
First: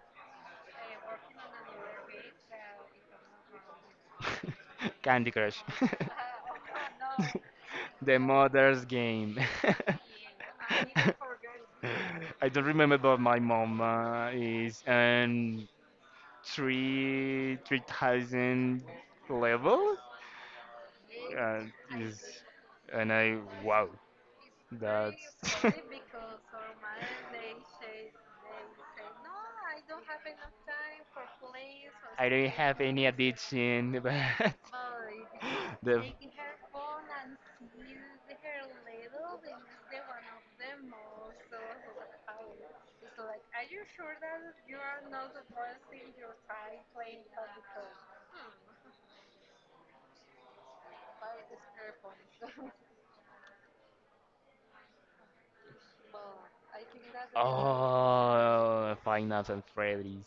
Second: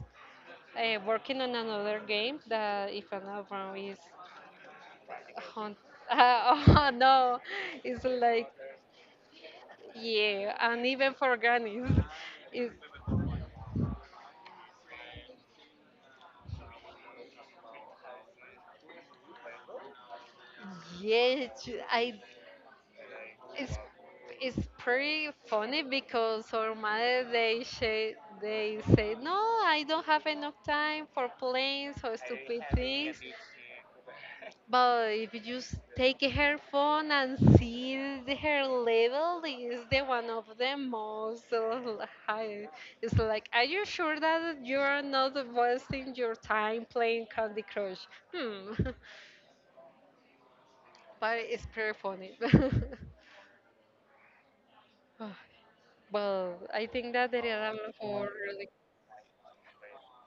[SPEAKER 1] uh, working on another game that if I'm not wrong is
[SPEAKER 2] Candy Crush,
[SPEAKER 1] Hunt. Oh no, it's
[SPEAKER 2] the
[SPEAKER 1] like
[SPEAKER 2] mother's game.
[SPEAKER 1] yeah, and even for grannies.
[SPEAKER 2] I don't remember, but my mom, uh, is an three three thousand level, uh,
[SPEAKER 1] It's, yes, I
[SPEAKER 2] is. And I,
[SPEAKER 1] it's
[SPEAKER 2] wow,
[SPEAKER 1] it's
[SPEAKER 2] that's.
[SPEAKER 1] pretty funny because our mother they say they say no I don't have enough time for playing so
[SPEAKER 2] I don't
[SPEAKER 1] stupid
[SPEAKER 2] have any
[SPEAKER 1] things.
[SPEAKER 2] addiction. But
[SPEAKER 1] But if you just
[SPEAKER 2] the.
[SPEAKER 1] take her phone and see her level is the one of the most uh, high. It's like, are you sure that you are not wasting your time playing Candy Crush? Hmm. But it's pretty funny. Well, I think that there are a lot for, like,
[SPEAKER 2] Oh, Five Nights at Freddy's.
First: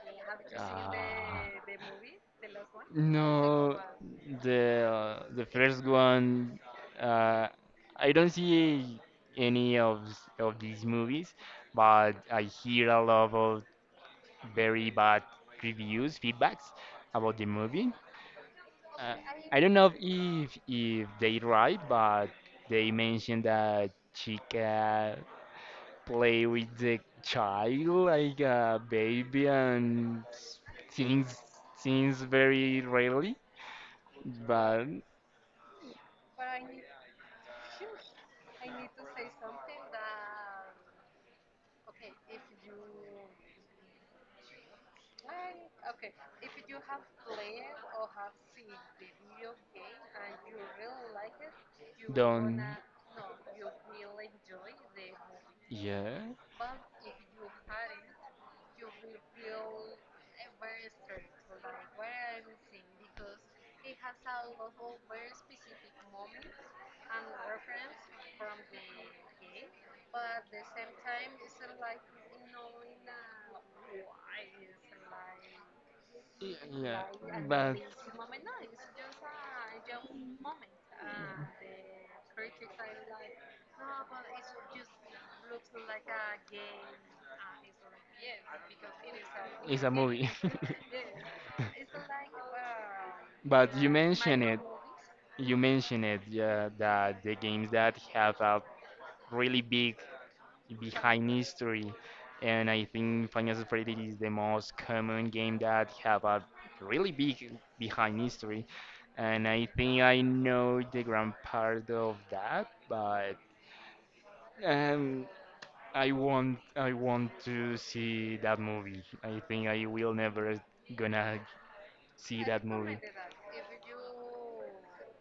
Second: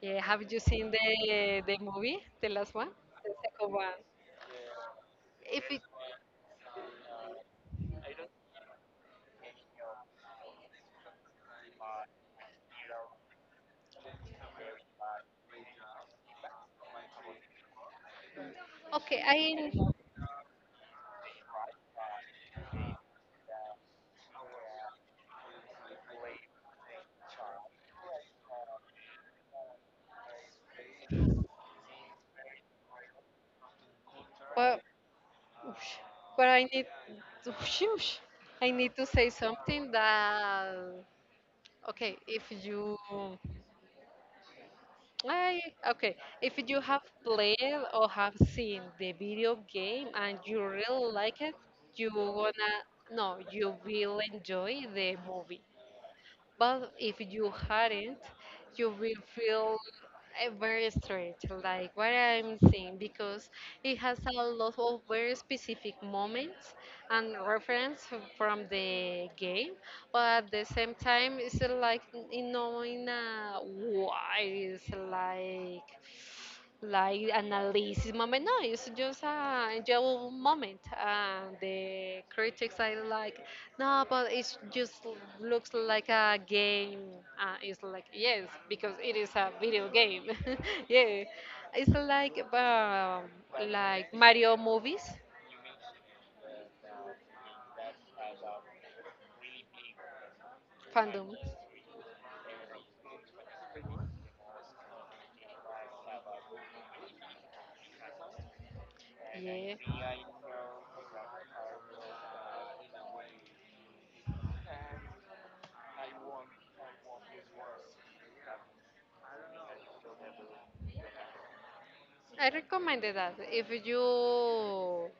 [SPEAKER 1] yeah, have you seen
[SPEAKER 2] Ah.
[SPEAKER 1] the the movie, the last one, the
[SPEAKER 2] No,
[SPEAKER 1] one?
[SPEAKER 2] the, uh, the
[SPEAKER 1] If it,
[SPEAKER 2] first one, uh, I don't see any of s- of these movies, but I hear a lot of very bad reviews, feedbacks about the movie. Uh,
[SPEAKER 1] okay,
[SPEAKER 2] I
[SPEAKER 1] I
[SPEAKER 2] don't know if if they right, but they mentioned that Chica play with the child like a baby and things things very rarely,
[SPEAKER 1] but
[SPEAKER 2] but
[SPEAKER 1] oosh, but I need oosh, oosh, I need to say something that okay, if you I okay, if you have played or have seen the video game and you really like it, you
[SPEAKER 2] don't.
[SPEAKER 1] wanna no, you will enjoy the movie.
[SPEAKER 2] Yeah,
[SPEAKER 1] But if you hadn't, you will feel uh, very strange, like what I'm saying, because it has a lot of very specific moments and reference from the game, but at the same time, it's uh, like n- in knowing uh, why it's like
[SPEAKER 2] yeah,
[SPEAKER 1] like
[SPEAKER 2] but
[SPEAKER 1] analysis moment. No, it's just a enjoyable moment. And the critics I like no, but it just l- looks like a game. Uh, it's like yes, because it is a
[SPEAKER 2] it's
[SPEAKER 1] video
[SPEAKER 2] a
[SPEAKER 1] game.
[SPEAKER 2] movie.
[SPEAKER 1] Yeah, it's like um,
[SPEAKER 2] But you
[SPEAKER 1] like
[SPEAKER 2] mentioned
[SPEAKER 1] Mario
[SPEAKER 2] it.
[SPEAKER 1] movies
[SPEAKER 2] You mentioned it, yeah, that the games that have a really big behind
[SPEAKER 1] fandom.
[SPEAKER 2] history. And I think Final Fantasy is the most common game that have a really big behind history, and I
[SPEAKER 1] Yeah,
[SPEAKER 2] think I know the grand part of that. But um, I want, I want to see that movie. I think I will never gonna see
[SPEAKER 1] I
[SPEAKER 2] that movie.
[SPEAKER 1] recommended that if you will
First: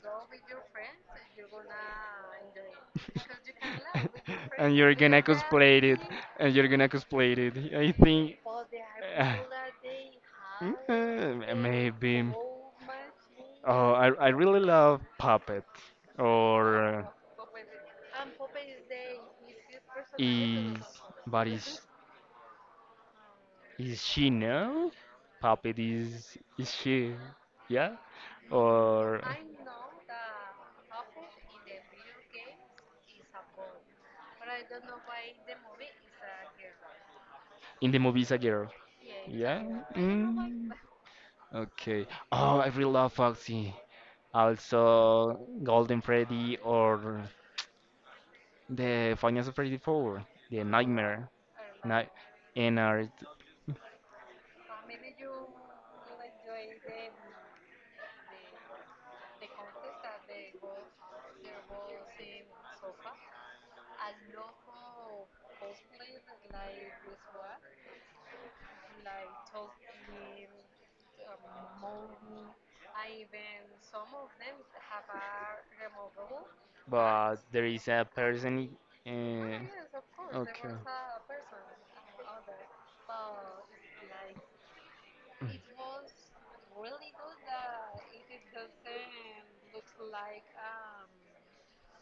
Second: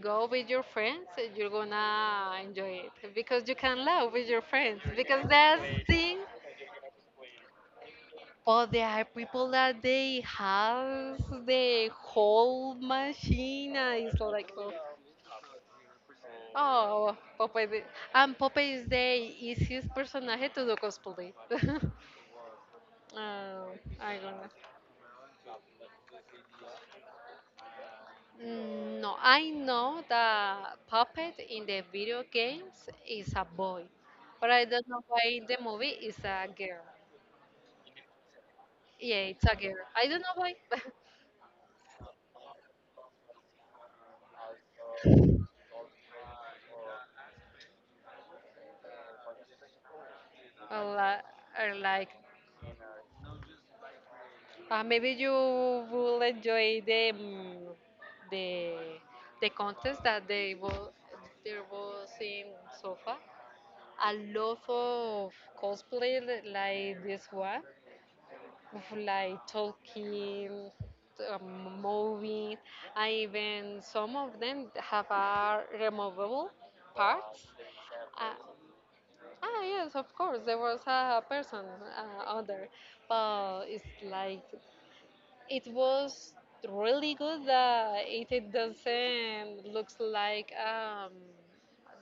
[SPEAKER 1] go with your friends, you're gonna enjoy it because you can laugh with your
[SPEAKER 2] And
[SPEAKER 1] friends
[SPEAKER 2] you're gonna
[SPEAKER 1] because that's
[SPEAKER 2] cosplay it,
[SPEAKER 1] thing.
[SPEAKER 2] and you're gonna cosplay it. I think.
[SPEAKER 1] But there are
[SPEAKER 2] Uh,
[SPEAKER 1] people that they have
[SPEAKER 2] Mm, uh,
[SPEAKER 1] the
[SPEAKER 2] Maybe.
[SPEAKER 1] whole machine,
[SPEAKER 2] Oh,
[SPEAKER 1] and
[SPEAKER 2] I
[SPEAKER 1] it's
[SPEAKER 2] I
[SPEAKER 1] like,
[SPEAKER 2] really
[SPEAKER 1] oh,
[SPEAKER 2] love puppet. Or, uh,
[SPEAKER 1] oh Popeye. the- And Popeye is the easiest personaje to do
[SPEAKER 2] is,
[SPEAKER 1] cosplay.
[SPEAKER 2] but is
[SPEAKER 1] Uh,
[SPEAKER 2] is
[SPEAKER 1] I
[SPEAKER 2] she
[SPEAKER 1] don't know.
[SPEAKER 2] now? Puppet, is is she? Yeah.
[SPEAKER 1] Mm, no,
[SPEAKER 2] Or
[SPEAKER 1] I know that Puppet in the video games is a boy, but I don't know why in the movie is a girl.
[SPEAKER 2] in the movies a girl.
[SPEAKER 1] Yeah, it's a
[SPEAKER 2] Yeah.
[SPEAKER 1] girl. I don't know why.
[SPEAKER 2] Mm. Okay. Oh, I really love Foxy. Also, Golden Freddy or the Final Freddy four, the
[SPEAKER 1] or, li-
[SPEAKER 2] Nightmare.
[SPEAKER 1] or like
[SPEAKER 2] Night in art,
[SPEAKER 1] Uh, maybe you will enjoy the mm, the the contest that they was there was in Sofa. A lot of cosplay li- like this one, of like talking, um, moving, and even some of them have a removable
[SPEAKER 2] but
[SPEAKER 1] parts.
[SPEAKER 2] there is a
[SPEAKER 1] Uh,
[SPEAKER 2] person. Uh,
[SPEAKER 1] ah yes, of course, there
[SPEAKER 2] okay.
[SPEAKER 1] was a person uh, other, but it's like it was really good that it it doesn't looks like um,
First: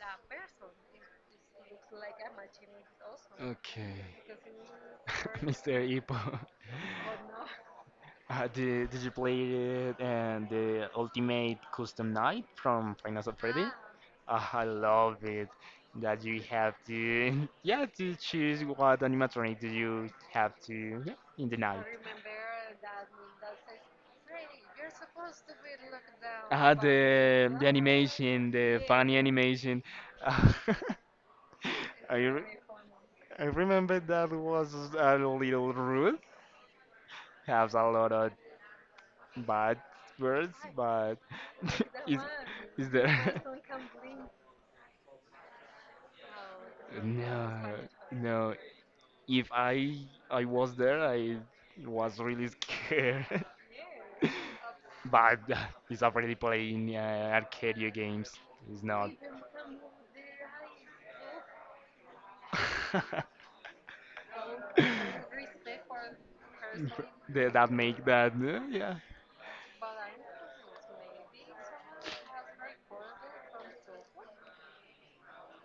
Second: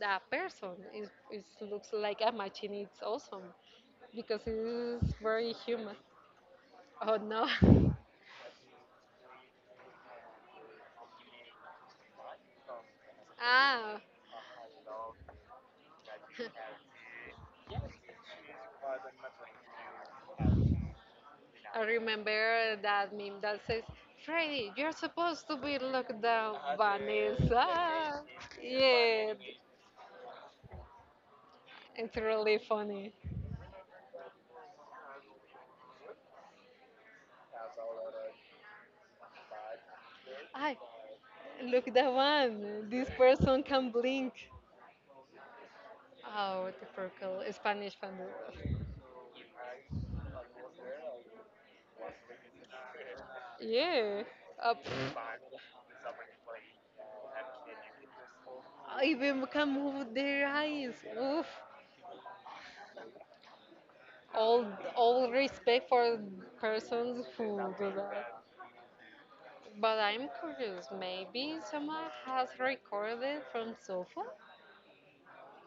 [SPEAKER 1] a person. It, it looks like a machine. It's awesome
[SPEAKER 2] Okay.
[SPEAKER 1] because it is very
[SPEAKER 2] Mister
[SPEAKER 1] human.
[SPEAKER 2] Hippo.
[SPEAKER 1] Oh no.
[SPEAKER 2] Uh, did, did you play it and the Ultimate Custom Night from Final Freddy?
[SPEAKER 1] Ah,
[SPEAKER 2] Ah, I love it, that you have to yeah, to choose what animatronic do you have to, yeah, in the
[SPEAKER 1] I
[SPEAKER 2] night.
[SPEAKER 1] remember that meme that says, Freddy, you're supposed to be locked down,
[SPEAKER 2] Ah, the the
[SPEAKER 1] Vanessa.
[SPEAKER 2] animation, the funny
[SPEAKER 1] Yeah,
[SPEAKER 2] animation. Ah,
[SPEAKER 1] it's
[SPEAKER 2] I
[SPEAKER 1] really
[SPEAKER 2] re-
[SPEAKER 1] funny.
[SPEAKER 2] I remember that was a little rude. Has a lot of bad words,
[SPEAKER 1] I
[SPEAKER 2] but
[SPEAKER 1] look that
[SPEAKER 2] is
[SPEAKER 1] one.
[SPEAKER 2] is
[SPEAKER 1] This
[SPEAKER 2] there?
[SPEAKER 1] person can blink. Oh, the purple
[SPEAKER 2] No,
[SPEAKER 1] Spanish
[SPEAKER 2] no.
[SPEAKER 1] pandero.
[SPEAKER 2] If I I was there, I was really scared.
[SPEAKER 1] Yeah. Uh,
[SPEAKER 2] But
[SPEAKER 1] pff.
[SPEAKER 2] uh, it's already playing, uh, arcade games. It's
[SPEAKER 1] I
[SPEAKER 2] not.
[SPEAKER 1] even can move their eyes. Oof. All all respect for persons
[SPEAKER 2] The-
[SPEAKER 1] who
[SPEAKER 2] that
[SPEAKER 1] do
[SPEAKER 2] make that,
[SPEAKER 1] that.
[SPEAKER 2] uh, yeah.
[SPEAKER 1] But I'm curious, maybe someone has recorded from sofa?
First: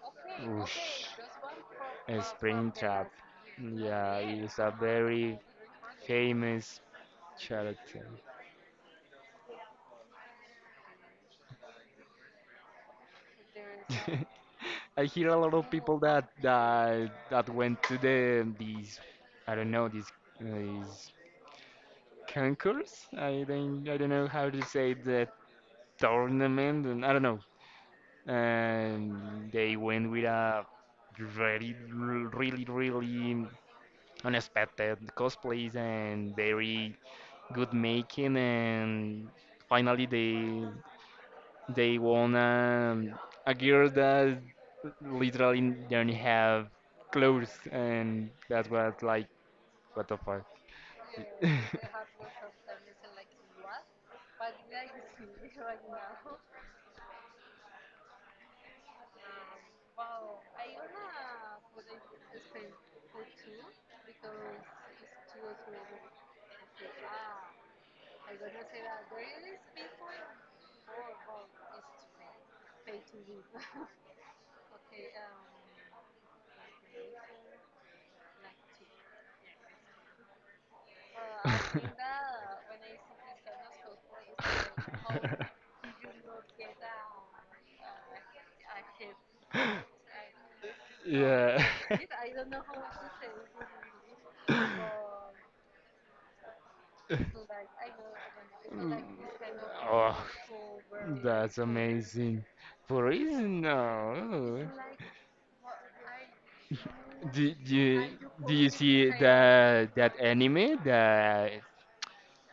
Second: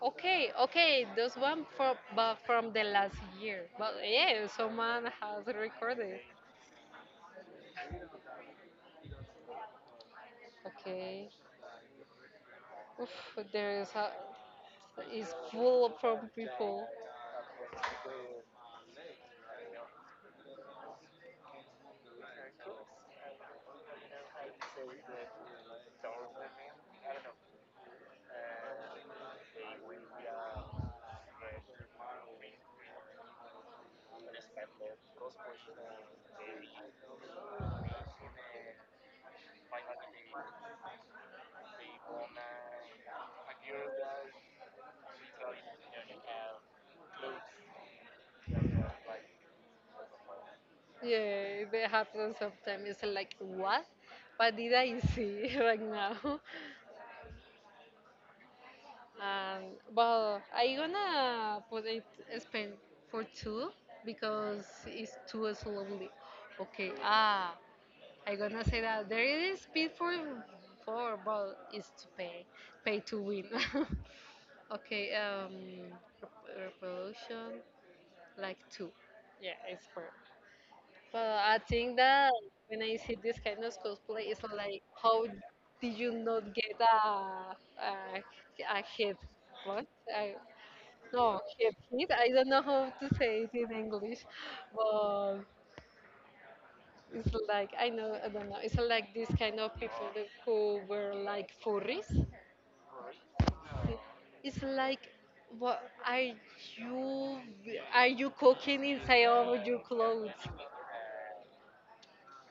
[SPEAKER 1] Okay,
[SPEAKER 2] Oosh.
[SPEAKER 1] okay, those one from but from the
[SPEAKER 2] Springtrap.
[SPEAKER 1] last year. But
[SPEAKER 2] Yeah,
[SPEAKER 1] yeah,
[SPEAKER 2] is a
[SPEAKER 1] someone
[SPEAKER 2] very
[SPEAKER 1] has recorded.
[SPEAKER 2] famous character.
[SPEAKER 1] Okay. Oof, there is ha-
[SPEAKER 2] I hear
[SPEAKER 1] is
[SPEAKER 2] a lot of
[SPEAKER 1] full
[SPEAKER 2] people that
[SPEAKER 1] from people.
[SPEAKER 2] that that went to the these. I don't know these these concourse. I don't I don't know how to say the tournament, and I don't know. And they went with a very really really unexpected cosplays, and very good making. And finally they they won, um, a girl that literally didn't have clothes, and that was like, what the fuck.
[SPEAKER 1] Yeah, they happen sometimes. It's like what? What did I see right now? And well, I gonna put it spend for two because it's too slowly. Okay, ah, I gonna say that there is speed for four, but it's to pay, pay to win. Okay, um, rep- revolution, like two. Yeah, it's for. But I think that when I see this kind of cosplay, it's like, how did you not get a a, a head? What? I, no,
[SPEAKER 2] Yeah.
[SPEAKER 1] head hit. I don't know how to say it in English, but it's like I know I don't know. It's
[SPEAKER 2] Mm,
[SPEAKER 1] like this kind of people
[SPEAKER 2] oh,
[SPEAKER 1] that- who were like
[SPEAKER 2] that's
[SPEAKER 1] furries.
[SPEAKER 2] amazing. For reason,
[SPEAKER 1] It's
[SPEAKER 2] no.
[SPEAKER 1] like, what are you?
[SPEAKER 2] Do, do,
[SPEAKER 1] Are you
[SPEAKER 2] do you
[SPEAKER 1] cooking
[SPEAKER 2] see
[SPEAKER 1] inside of your
[SPEAKER 2] that, that
[SPEAKER 1] clothes?
[SPEAKER 2] anime, the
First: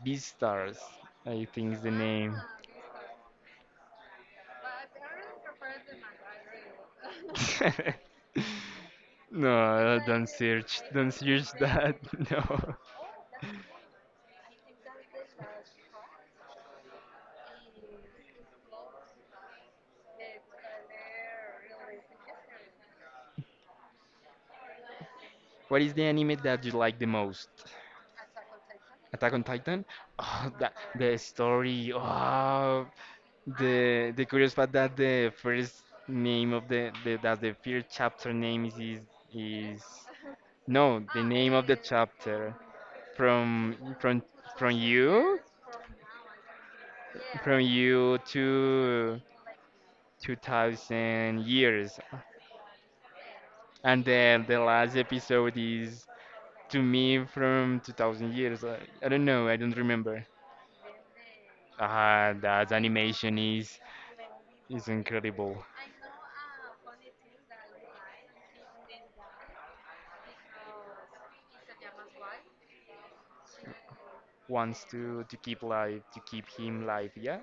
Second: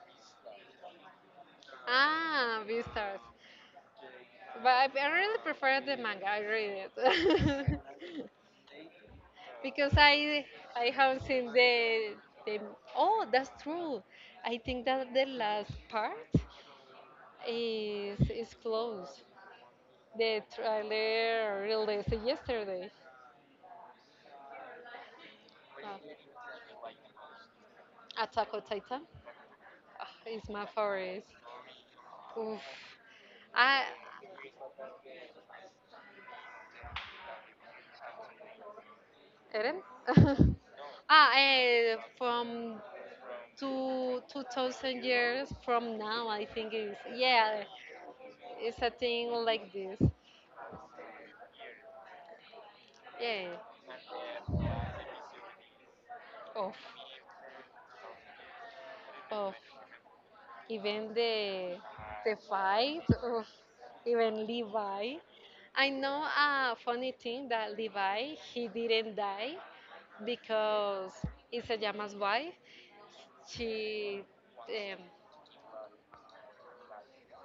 [SPEAKER 2] Beastars? I think is the name.
[SPEAKER 1] Ah, Beastars. But I, I really prefer the manga. I read it. Because
[SPEAKER 2] No, don't
[SPEAKER 1] I
[SPEAKER 2] search,
[SPEAKER 1] I
[SPEAKER 2] don't
[SPEAKER 1] haven't
[SPEAKER 2] search
[SPEAKER 1] seen
[SPEAKER 2] that.
[SPEAKER 1] the the.
[SPEAKER 2] No.
[SPEAKER 1] Oh, that's true. I think that the last part is is closed. The trailer released yesterday.
[SPEAKER 2] What is the anime that you like the most?
[SPEAKER 1] Attack on Titan,
[SPEAKER 2] Attack on Titan.
[SPEAKER 1] ah, is
[SPEAKER 2] Oh,
[SPEAKER 1] my
[SPEAKER 2] that, the
[SPEAKER 1] favorite.
[SPEAKER 2] story.
[SPEAKER 1] Oof.
[SPEAKER 2] Oh,
[SPEAKER 1] I
[SPEAKER 2] the the curious fact that the first name of the, the that the first chapter name is is,
[SPEAKER 1] Eren?
[SPEAKER 2] is. No, the
[SPEAKER 1] ah,
[SPEAKER 2] name of the
[SPEAKER 1] eh,
[SPEAKER 2] chapter,
[SPEAKER 1] from
[SPEAKER 2] from
[SPEAKER 1] two
[SPEAKER 2] from
[SPEAKER 1] two
[SPEAKER 2] from
[SPEAKER 1] thousand
[SPEAKER 2] you,
[SPEAKER 1] years from now, I think is
[SPEAKER 2] from
[SPEAKER 1] yeah,
[SPEAKER 2] you
[SPEAKER 1] a
[SPEAKER 2] to
[SPEAKER 1] thing like this.
[SPEAKER 2] two thousand years.
[SPEAKER 1] Yeah,
[SPEAKER 2] And then the last episode is
[SPEAKER 1] of
[SPEAKER 2] to me from two thousand years. i, I don't know,
[SPEAKER 1] of
[SPEAKER 2] I don't remember.
[SPEAKER 1] even the
[SPEAKER 2] Ah
[SPEAKER 1] the
[SPEAKER 2] that
[SPEAKER 1] fight
[SPEAKER 2] animation
[SPEAKER 1] of
[SPEAKER 2] is
[SPEAKER 1] even
[SPEAKER 2] is
[SPEAKER 1] Levi.
[SPEAKER 2] incredible.
[SPEAKER 1] I know a funny thing that Levi he didn't die because Isayama's wife she
[SPEAKER 2] Wants
[SPEAKER 1] um,
[SPEAKER 2] to to keep life, to keep him life, yeah.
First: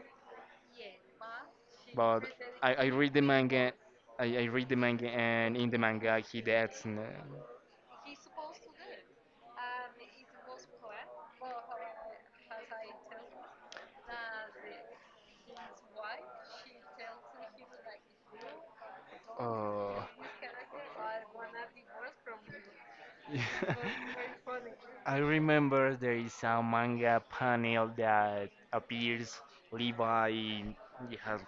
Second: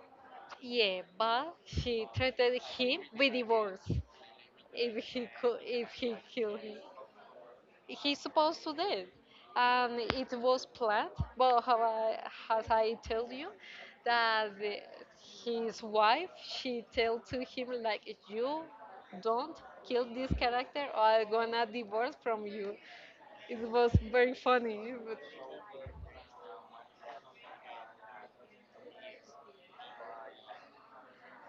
[SPEAKER 1] Yeah, but she
[SPEAKER 2] But
[SPEAKER 1] threatened
[SPEAKER 2] I, I
[SPEAKER 1] him
[SPEAKER 2] read the
[SPEAKER 1] with
[SPEAKER 2] manga.
[SPEAKER 1] divorce
[SPEAKER 2] I, I read the
[SPEAKER 1] if
[SPEAKER 2] manga,
[SPEAKER 1] he
[SPEAKER 2] and
[SPEAKER 1] could,
[SPEAKER 2] in the
[SPEAKER 1] if he
[SPEAKER 2] manga he
[SPEAKER 1] killed him.
[SPEAKER 2] deads, and, uh,
[SPEAKER 1] He's supposed to dead, and it was planned. But how I, as I tell you, that the- his wife she told to him like, you don't
[SPEAKER 2] oh.
[SPEAKER 1] kill this character, or I'm gonna divorce from you. It was very funny. But...
[SPEAKER 2] I remember there is a manga panel that appears Levi, he has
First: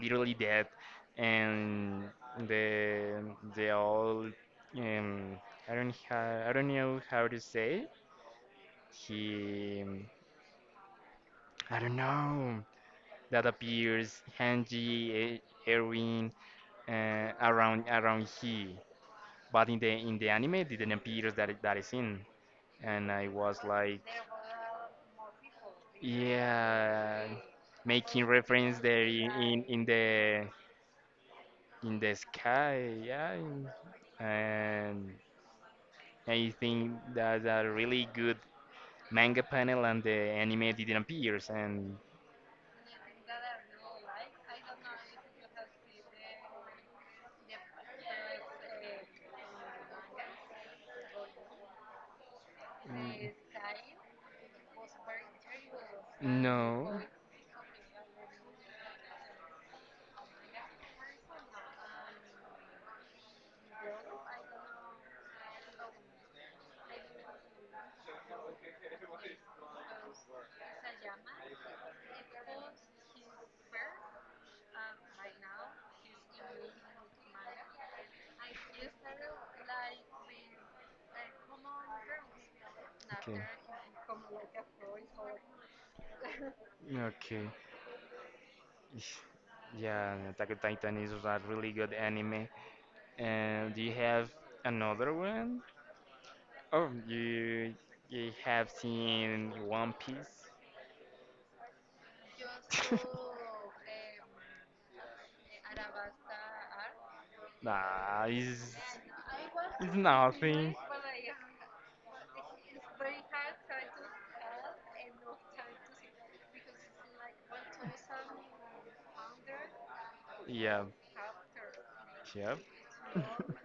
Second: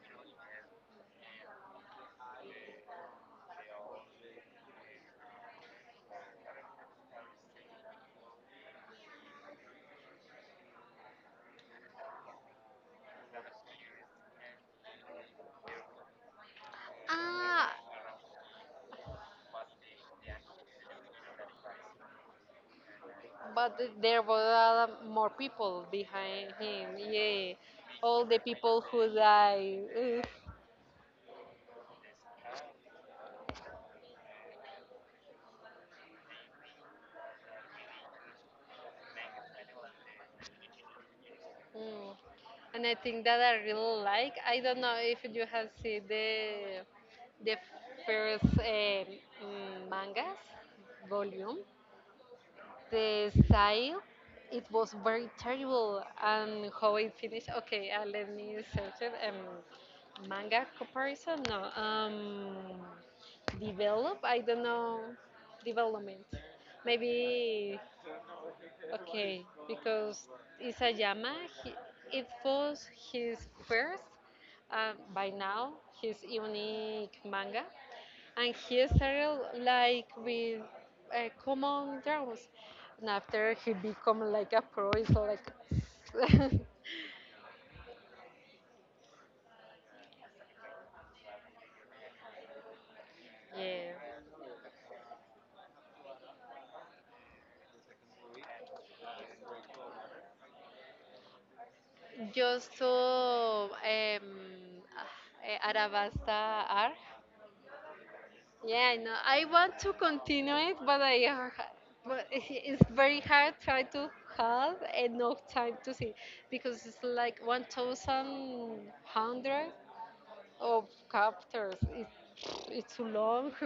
[SPEAKER 2] literally dead, and the the old, um I don't ha I don't know how to say. He, I don't know, that appears Hanji, E- Erwin, uh,
[SPEAKER 1] Ah,
[SPEAKER 2] around around he. But in the in the anime it didn't appear, that, that is in. And I was
[SPEAKER 1] But th-
[SPEAKER 2] like.
[SPEAKER 1] there were uh, more people behind him.
[SPEAKER 2] Yeah,
[SPEAKER 1] Yeah,
[SPEAKER 2] making
[SPEAKER 1] all the
[SPEAKER 2] reference
[SPEAKER 1] people
[SPEAKER 2] there
[SPEAKER 1] who
[SPEAKER 2] in, in,
[SPEAKER 1] died.
[SPEAKER 2] in
[SPEAKER 1] Ugh.
[SPEAKER 2] the in the sky. Yeah, and and I think that's a really good manga panel, and the anime didn't appear. And
[SPEAKER 1] Mm. And I think that I really like. I don't know if you have seen the the first um, mm, mangas volume.
[SPEAKER 2] mm,
[SPEAKER 1] The style it was very terrible and how
[SPEAKER 2] no,
[SPEAKER 1] it finished, okay, uh, let me search it, um, manga comparison, no, um develop, I don't know, development maybe. Okay, because Isayama, he, it was his first, um, by now, his unique manga, and he started like with uh, common draws, and
[SPEAKER 2] okay.
[SPEAKER 1] after he become like a pro, it's like,
[SPEAKER 2] Okay. Ish. Yeah, Attack on Titan is a really good anime. And do
[SPEAKER 1] yeah,
[SPEAKER 2] you have another one? Oh, you you have seen One
[SPEAKER 1] just to
[SPEAKER 2] Piece?
[SPEAKER 1] um, uh, Arabasta ar.
[SPEAKER 2] Nah, it's,
[SPEAKER 1] Yeah, I know. I want to
[SPEAKER 2] it's
[SPEAKER 1] continue
[SPEAKER 2] nothing.
[SPEAKER 1] it, but I are ha- but it- it's very hard try to have enough time to see because it's like one thousand one hundred
[SPEAKER 2] Yeah,
[SPEAKER 1] of chapters. It,
[SPEAKER 2] yep.
[SPEAKER 1] it's too long.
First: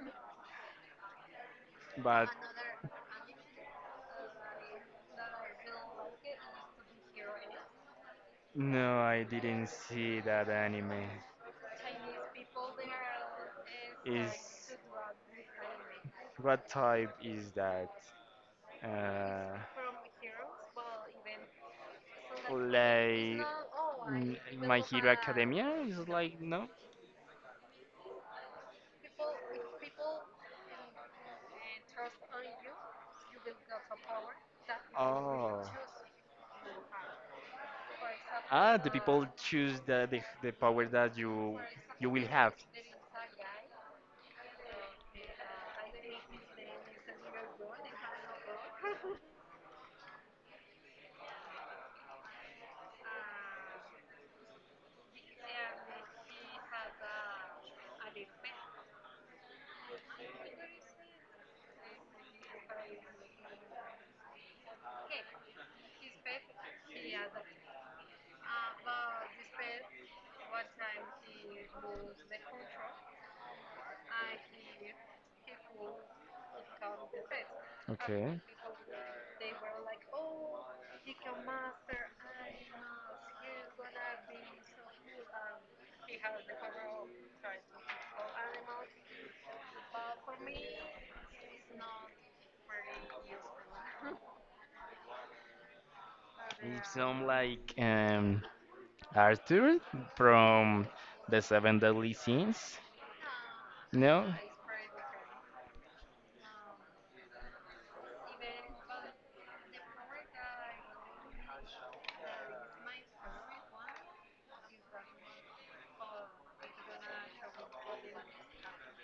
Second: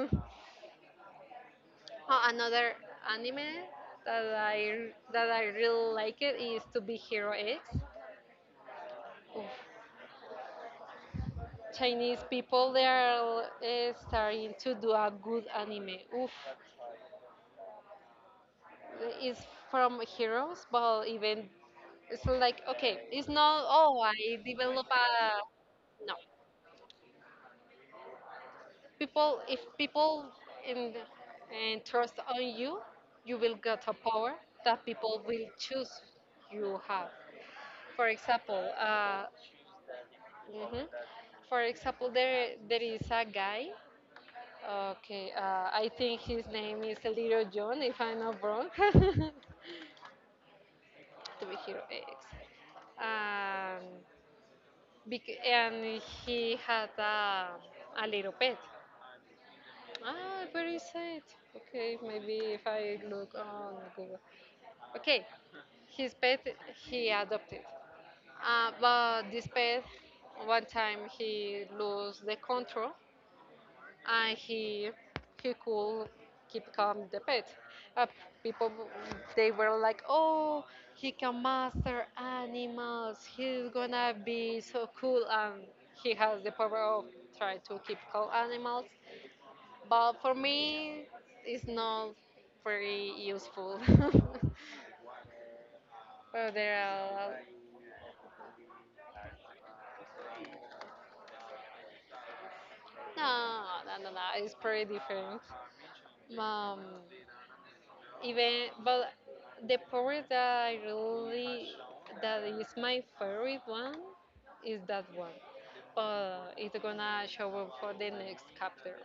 [SPEAKER 1] Oh,
[SPEAKER 2] But
[SPEAKER 1] another anime that I that I really like it is To Be Hero X.
[SPEAKER 2] no, I didn't
[SPEAKER 1] Oof.
[SPEAKER 2] see that anime.
[SPEAKER 1] Chinese people they are uh,
[SPEAKER 2] Is,
[SPEAKER 1] starting to do a good anime. Oof.
[SPEAKER 2] what type is that?
[SPEAKER 1] Is
[SPEAKER 2] uh,
[SPEAKER 1] from heroes, but even it's like okay, it's
[SPEAKER 2] like
[SPEAKER 1] not, oh
[SPEAKER 2] mm,
[SPEAKER 1] I
[SPEAKER 2] My
[SPEAKER 1] develop
[SPEAKER 2] Hero Academia
[SPEAKER 1] a
[SPEAKER 2] is
[SPEAKER 1] no.
[SPEAKER 2] like, no.
[SPEAKER 1] People if people in and trust on you, you will get a power that people will
[SPEAKER 2] Oh.
[SPEAKER 1] choose you have. For example,
[SPEAKER 2] Ah, the people
[SPEAKER 1] uh,
[SPEAKER 2] choose the, the the
[SPEAKER 1] mhm.
[SPEAKER 2] power that you
[SPEAKER 1] For example,
[SPEAKER 2] you will have.
[SPEAKER 1] there there is a guy. Okay, uh, I think his name is Little John, if I'm not wrong. To be hero X. Um, Bec- and he had a, a little pet. Ah, very sad. Okay, maybe if I look on Google. Okay, his pet he adopted. Uh, but this pet, one time he lost the control and he he could keep calm the pet. Uh, people w- they were like, oh, he can master animals. He's gonna be so cool, and he has the power of trying to keep calm animals. But for me, it's not very useful. But there
[SPEAKER 2] Some
[SPEAKER 1] are
[SPEAKER 2] like, um Arthur from the Seven Deadly Sins.
[SPEAKER 1] no, no, no, no.
[SPEAKER 2] No.
[SPEAKER 1] It's pretty different. Um, Even but the part that I really that is my favorite one is that one. But it's gonna show up for the next chapter.